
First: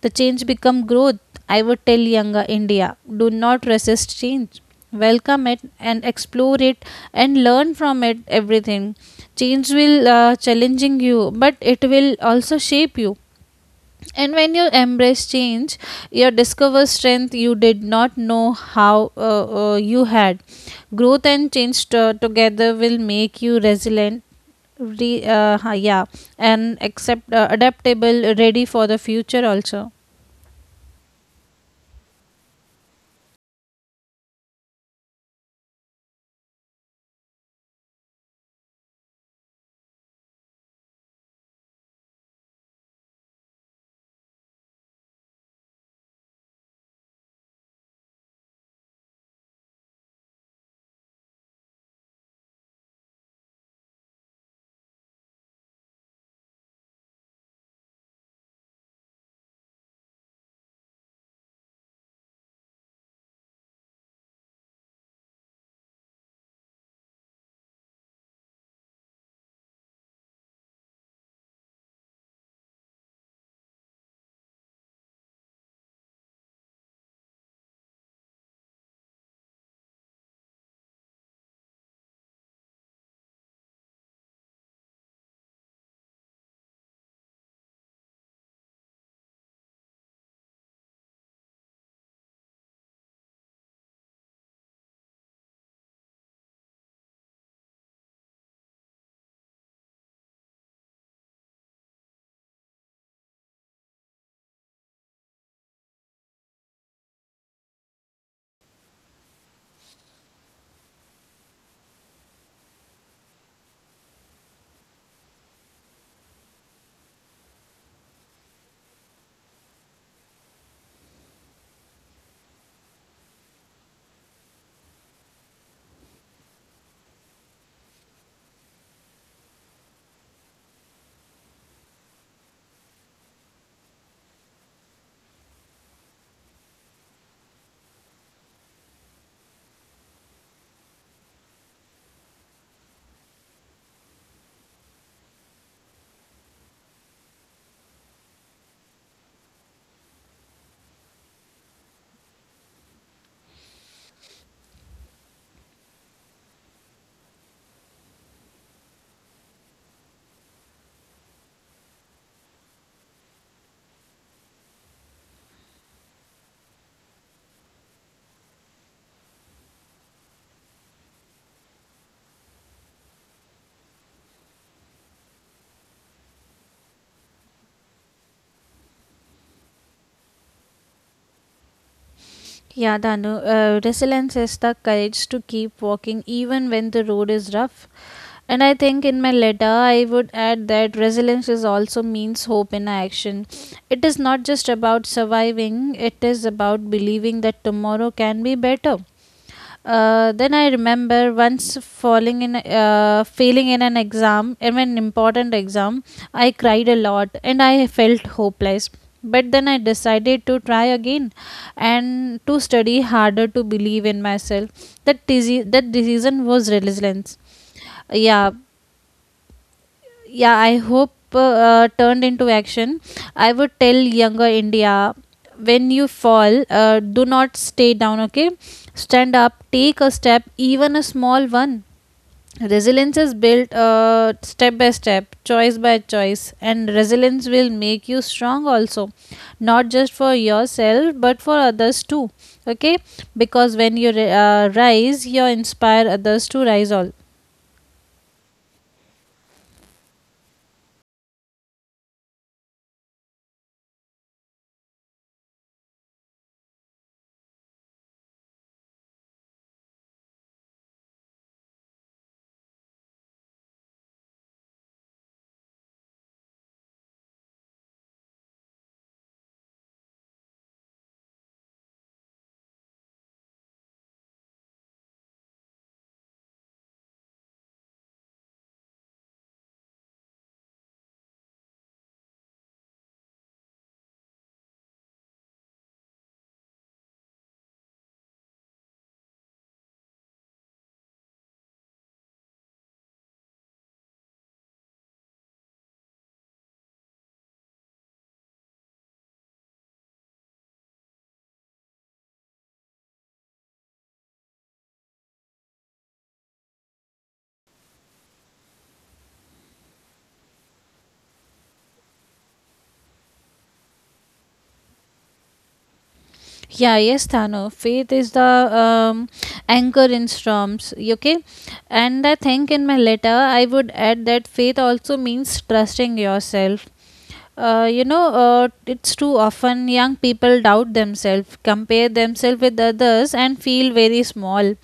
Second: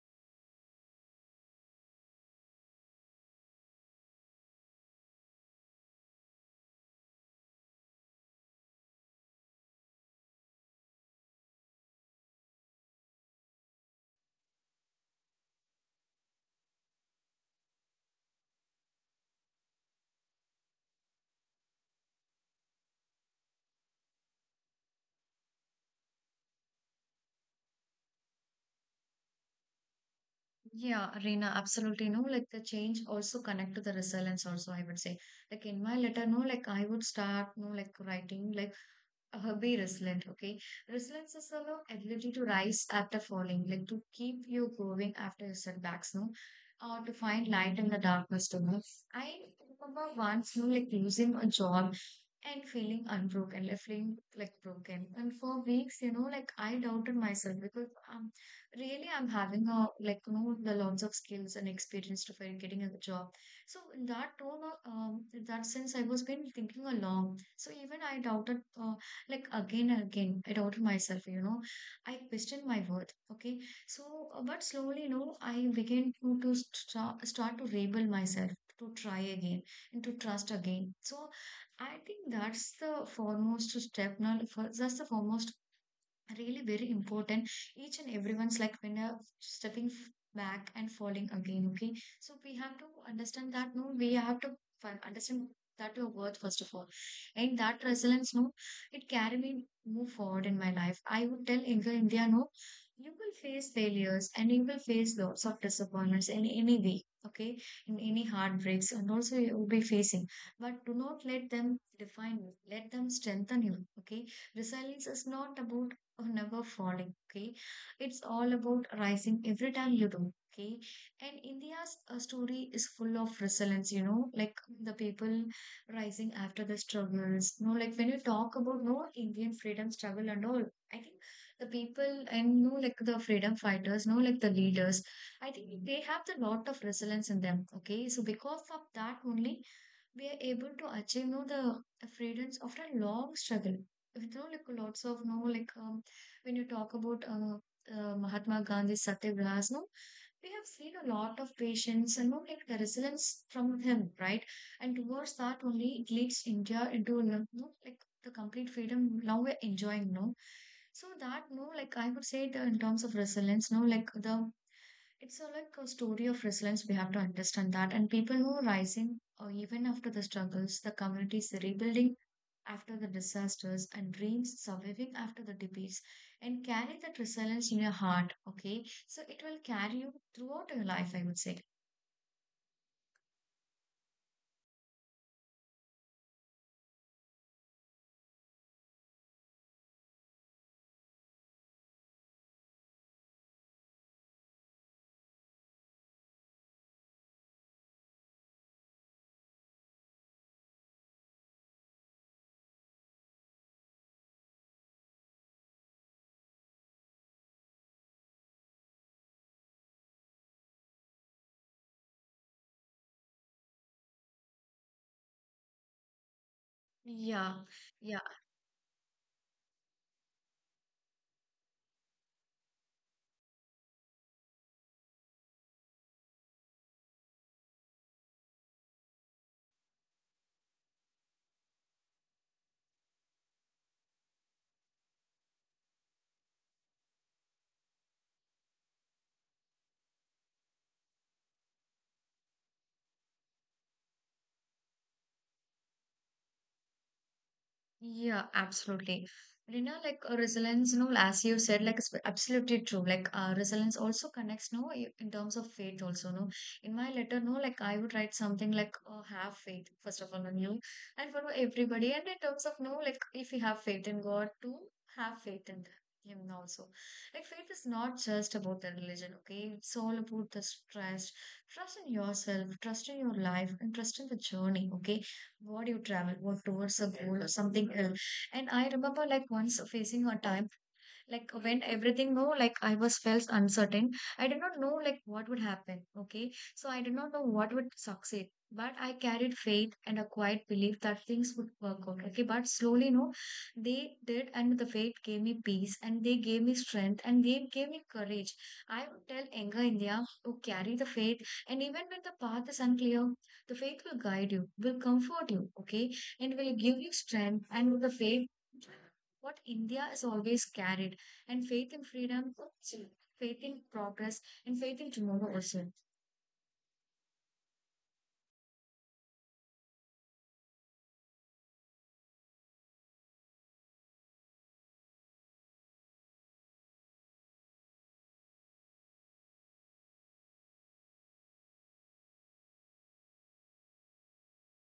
S2: The change become growth. I would tell younger India, do not resist change. Welcome it and explore it and learn from it everything. Change will challenging you, but it will also shape you. And when you embrace change, you discover strength you did not know how you had. Growth and together will make you resilient, yeah, and accept adaptable, ready for the future also.
S1: Yeah, Reena, absolutely. No, like the change also connect to the resilience also, I would say. Like in my letter, no, like I would start, no, like writing, like be resilient, okay? Resilience is the ability to rise after falling, like to keep you going after your setbacks, no? Or to find light in the darkness, too, no? I remember once, you know, like losing a job and feeling unbroken, like feeling like broken. And for weeks, you know, like I doubted myself because really I'm having a like you know the lots of skills and experience to find getting a job. So in that tone, in that sense, I was been thinking along. So even I doubted, like again and again, I doubted myself. You know, I questioned my worth. Okay, so but slowly, you know, I began to start to rebel myself, to try again and to trust again. So I think that's the foremost step. Now, that's the foremost, really very important, each and everyone's like when stepping back and falling again, okay, so we have to understand that, no, we have to understand that your worth first of all, and that resilience, no, it carry me move forward in my life. I would tell younger India, no, you will face failures and you will face lots of disappointments in any way, okay, in any heartbreaks and also you will be facing, but do not let them define you, let them strengthen you, okay. Resilience is not about or never falling. Okay, it's all about rising every time you do. Okay, and India's story is full of resilience, you know, like the people rising after the struggles. You know, like when you talk about no Indian freedom struggle and all, I think the people and no like the freedom fighters, no like the leaders, I think they have the lot of resilience in them. Okay, so because of that only we are able to achieve no the freedoms after a long struggle with no like lots of no like when you talk about Mahatma Gandhi Satyagrahas, no, we have seen a lot of patience and no like the resilience from him, right, and towards that only it leads India into no, know, like the complete freedom now we're enjoying, no. So that no like I would say the, in terms of resilience no like the, it's a, like a story of resilience. We have to understand that. And people who are rising, or even after the struggles, the communities rebuilding after the disasters, and dreams surviving after the debates, and carry that resilience in your heart. Okay, so it will carry you throughout your life, I would say.
S2: Yeah, Danu, resilience is the courage to keep walking even when the road is rough. And I think in my letter, I would add that resilience is also means hope in action. It is not just about surviving, it is about believing that tomorrow can be better. Then I remember once failing in an exam, in an important exam. I cried a lot and I felt hopeless. But then I decided to try again and to study harder, to believe in myself. That decision was resilience.
S1: Yeah, yeah.
S2: Yeah, yeah. I hope turned into action. I would tell younger India, when you fall, do not stay down, okay? Stand up, take a step, even a small one. Resilience is built step by step, choice by choice, and resilience will make you strong also, not just for yourself but for others too. Okay? Because when you rise, you inspire others to rise all.
S1: Yeah, absolutely. But you know, like resilience, you know, as you said, like it's absolutely true. Like resilience also connects, no, in terms of faith also, no. In my letter, no, like I would write something like, oh, have faith, first of all, on you and for everybody. And in terms of, no, like if you have faith in God, to have faith in Him also. Like faith is not just about the religion, okay? It's all about the trust, trust in yourself, trust in your life, and trust in the journey, okay? What you travel, what towards a goal or something else. And I remember like once facing a time like when everything no like I was felt uncertain, I did not know like what would happen, okay, so I did not know what would succeed, but I carried faith and a quiet belief that things would work out, okay, but slowly, no, they did. And the faith gave me peace, and they gave me strength, and they gave me courage. I would tell Enga India to carry the faith, and even when the path is unclear, the faith will guide you, will comfort you, okay, and will give you strength. And the faith what India has always carried, and faith in freedom, faith in progress, and faith in tomorrow also.
S2: Yeah, yes, Thano. Faith is the anchor in storms. Okay, and I think in my letter I would add that faith also means trusting yourself. You know, it's too often young people doubt themselves, compare themselves with others, and feel very small.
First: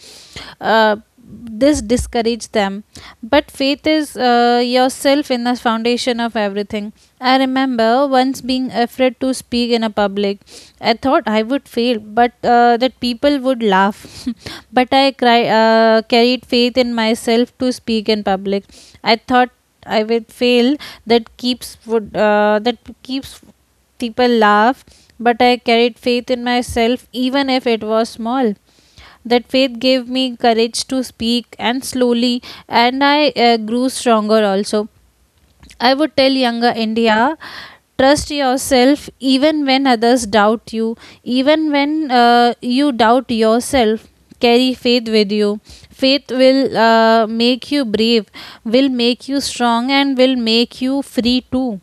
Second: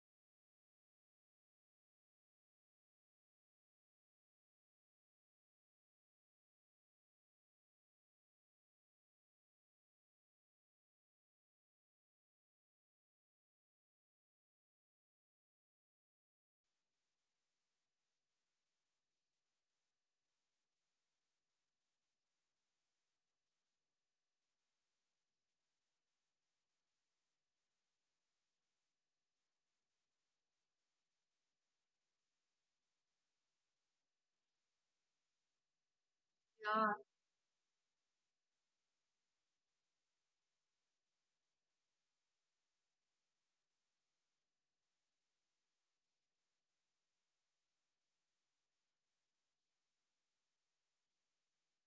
S2: Uh, this discouraged them, but faith is yourself in the foundation of everything. I remember once being afraid to speak in a public. I thought I would fail, but that people would laugh but I carried faith in myself to speak in public. I thought I would fail, that keeps would that keeps people laugh, but I carried faith in myself, even if it was small. That faith gave me courage to speak, and slowly, and I grew stronger also. I would tell younger
S1: Yeah,
S2: India, trust yourself even when others doubt you, even when you doubt yourself, carry faith with you. Faith will make you brave, will make you strong, and will make you free too.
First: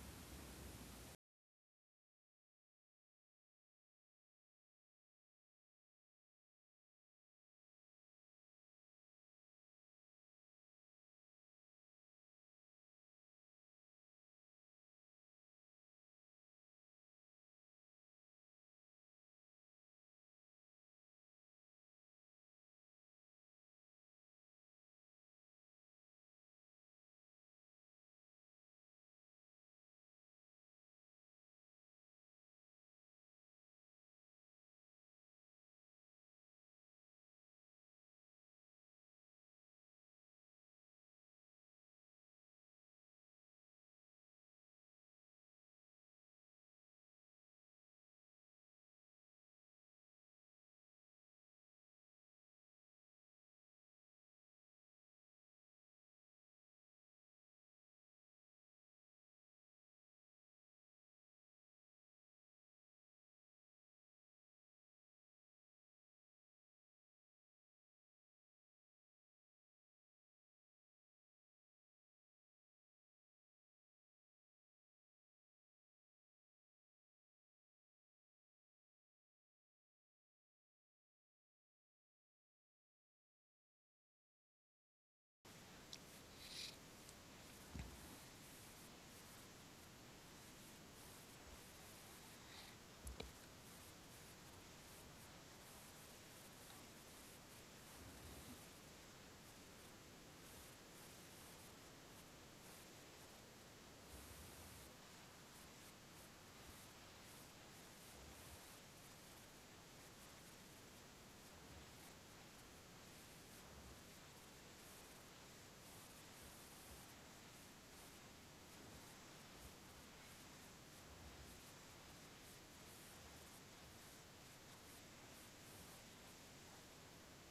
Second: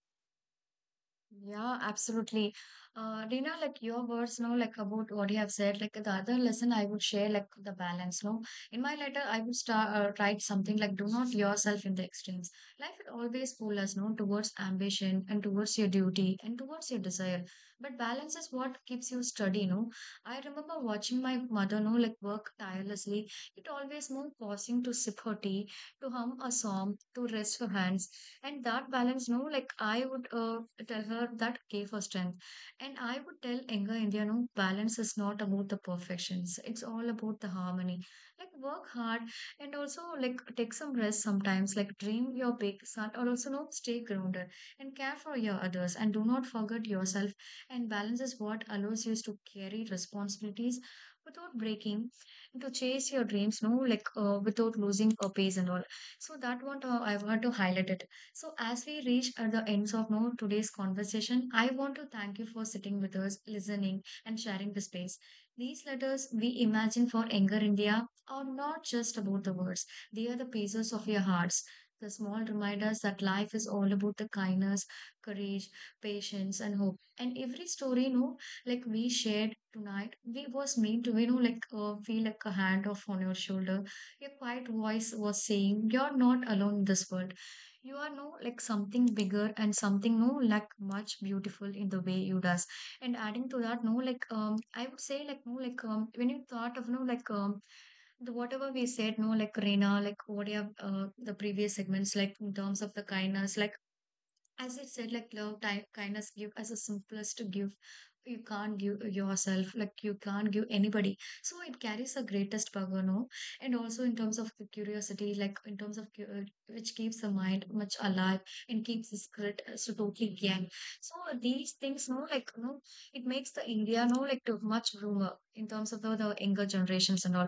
S1: yeah, absolutely. Dina, like your words, no, like about what you have said, like the other lesson I would share, like the balance, no. In my letter, I would start write something like, "Do not yourself in the extremes." Life will always pull us, no, towards ambition and towards your duty and towards your desire. But balance is what keeps you steady, no. I remember watching my mother, no, like work tirelessly. It always, no, pausing to sip her tea, to hum a song, to rest her hands, and that balance no like I would tell her that gave her strength. And I would tell younger India, no, balance is not about the perfections, it's all about the harmony. Like work hard, and also like take some rest sometimes, like dream your big son or also no stay grounded, and care for your others and do not forget yourself. And balance is what allows you to carry responsibilities without breaking, and to chase your dreams no like without losing a pace and all. So that one, I want to highlight it. So, as we reach at the ends of now today's conversation, I want to thank you for sitting with us, listening, and sharing the space. These letters we imagine for Younger India are not just about the words; they are the pages of your hearts. The small reminders that life is all about the kindness, courage, patience, and hope. And every story, you know, like we shared tonight, we was meant to, you know, like feel like a hand off on your shoulder. Your quiet voice was saying, "You're not alone in this world." You are no like something bigger and something no like much beautiful in the way you does. And adding to that no like I would say like no like when you thought of no like the whatever we said, no, like Reena, like what you have the previous segments, like in terms of the kindness, like as I said, like love, type, kindness, give as the simplest to give. You can't give yourself, like you can't give anybody. So it carries the greatest power, no? And also in terms of the curiosity, like in terms of which keeps the mind much alive and keeps the spirit so totally young. So these things, no, like no, it makes the India, no, like too much rumor in terms of the younger generations and all.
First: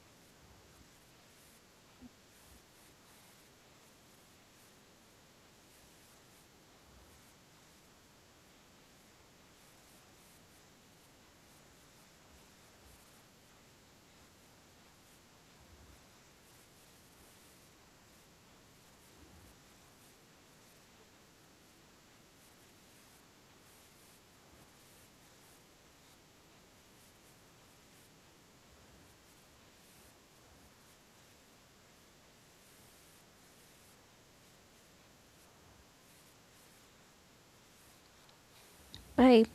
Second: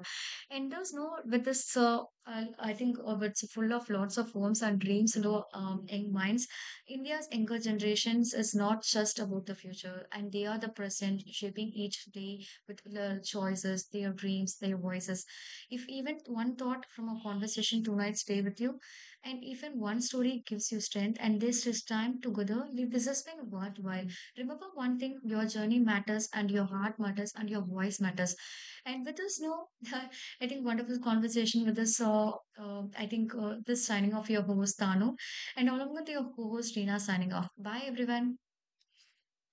S1: And there's no with this, I think, it's full of lots of homes and dreams, you know, young minds. India's younger generations is not just about the future, and they are the present, shaping each day with their choices, their dreams, their voices. If even one thought from a conversation tonight stay with you, and even one story gives you strength, and this is time together, this has been worthwhile. Remember one thing: your journey matters, and your heart matters, and your voice matters. And with this, no, I think wonderful conversation with us. I think this signing off your host Tanu. And along with your co host, Reena, signing off. Bye, everyone.
S2: Right.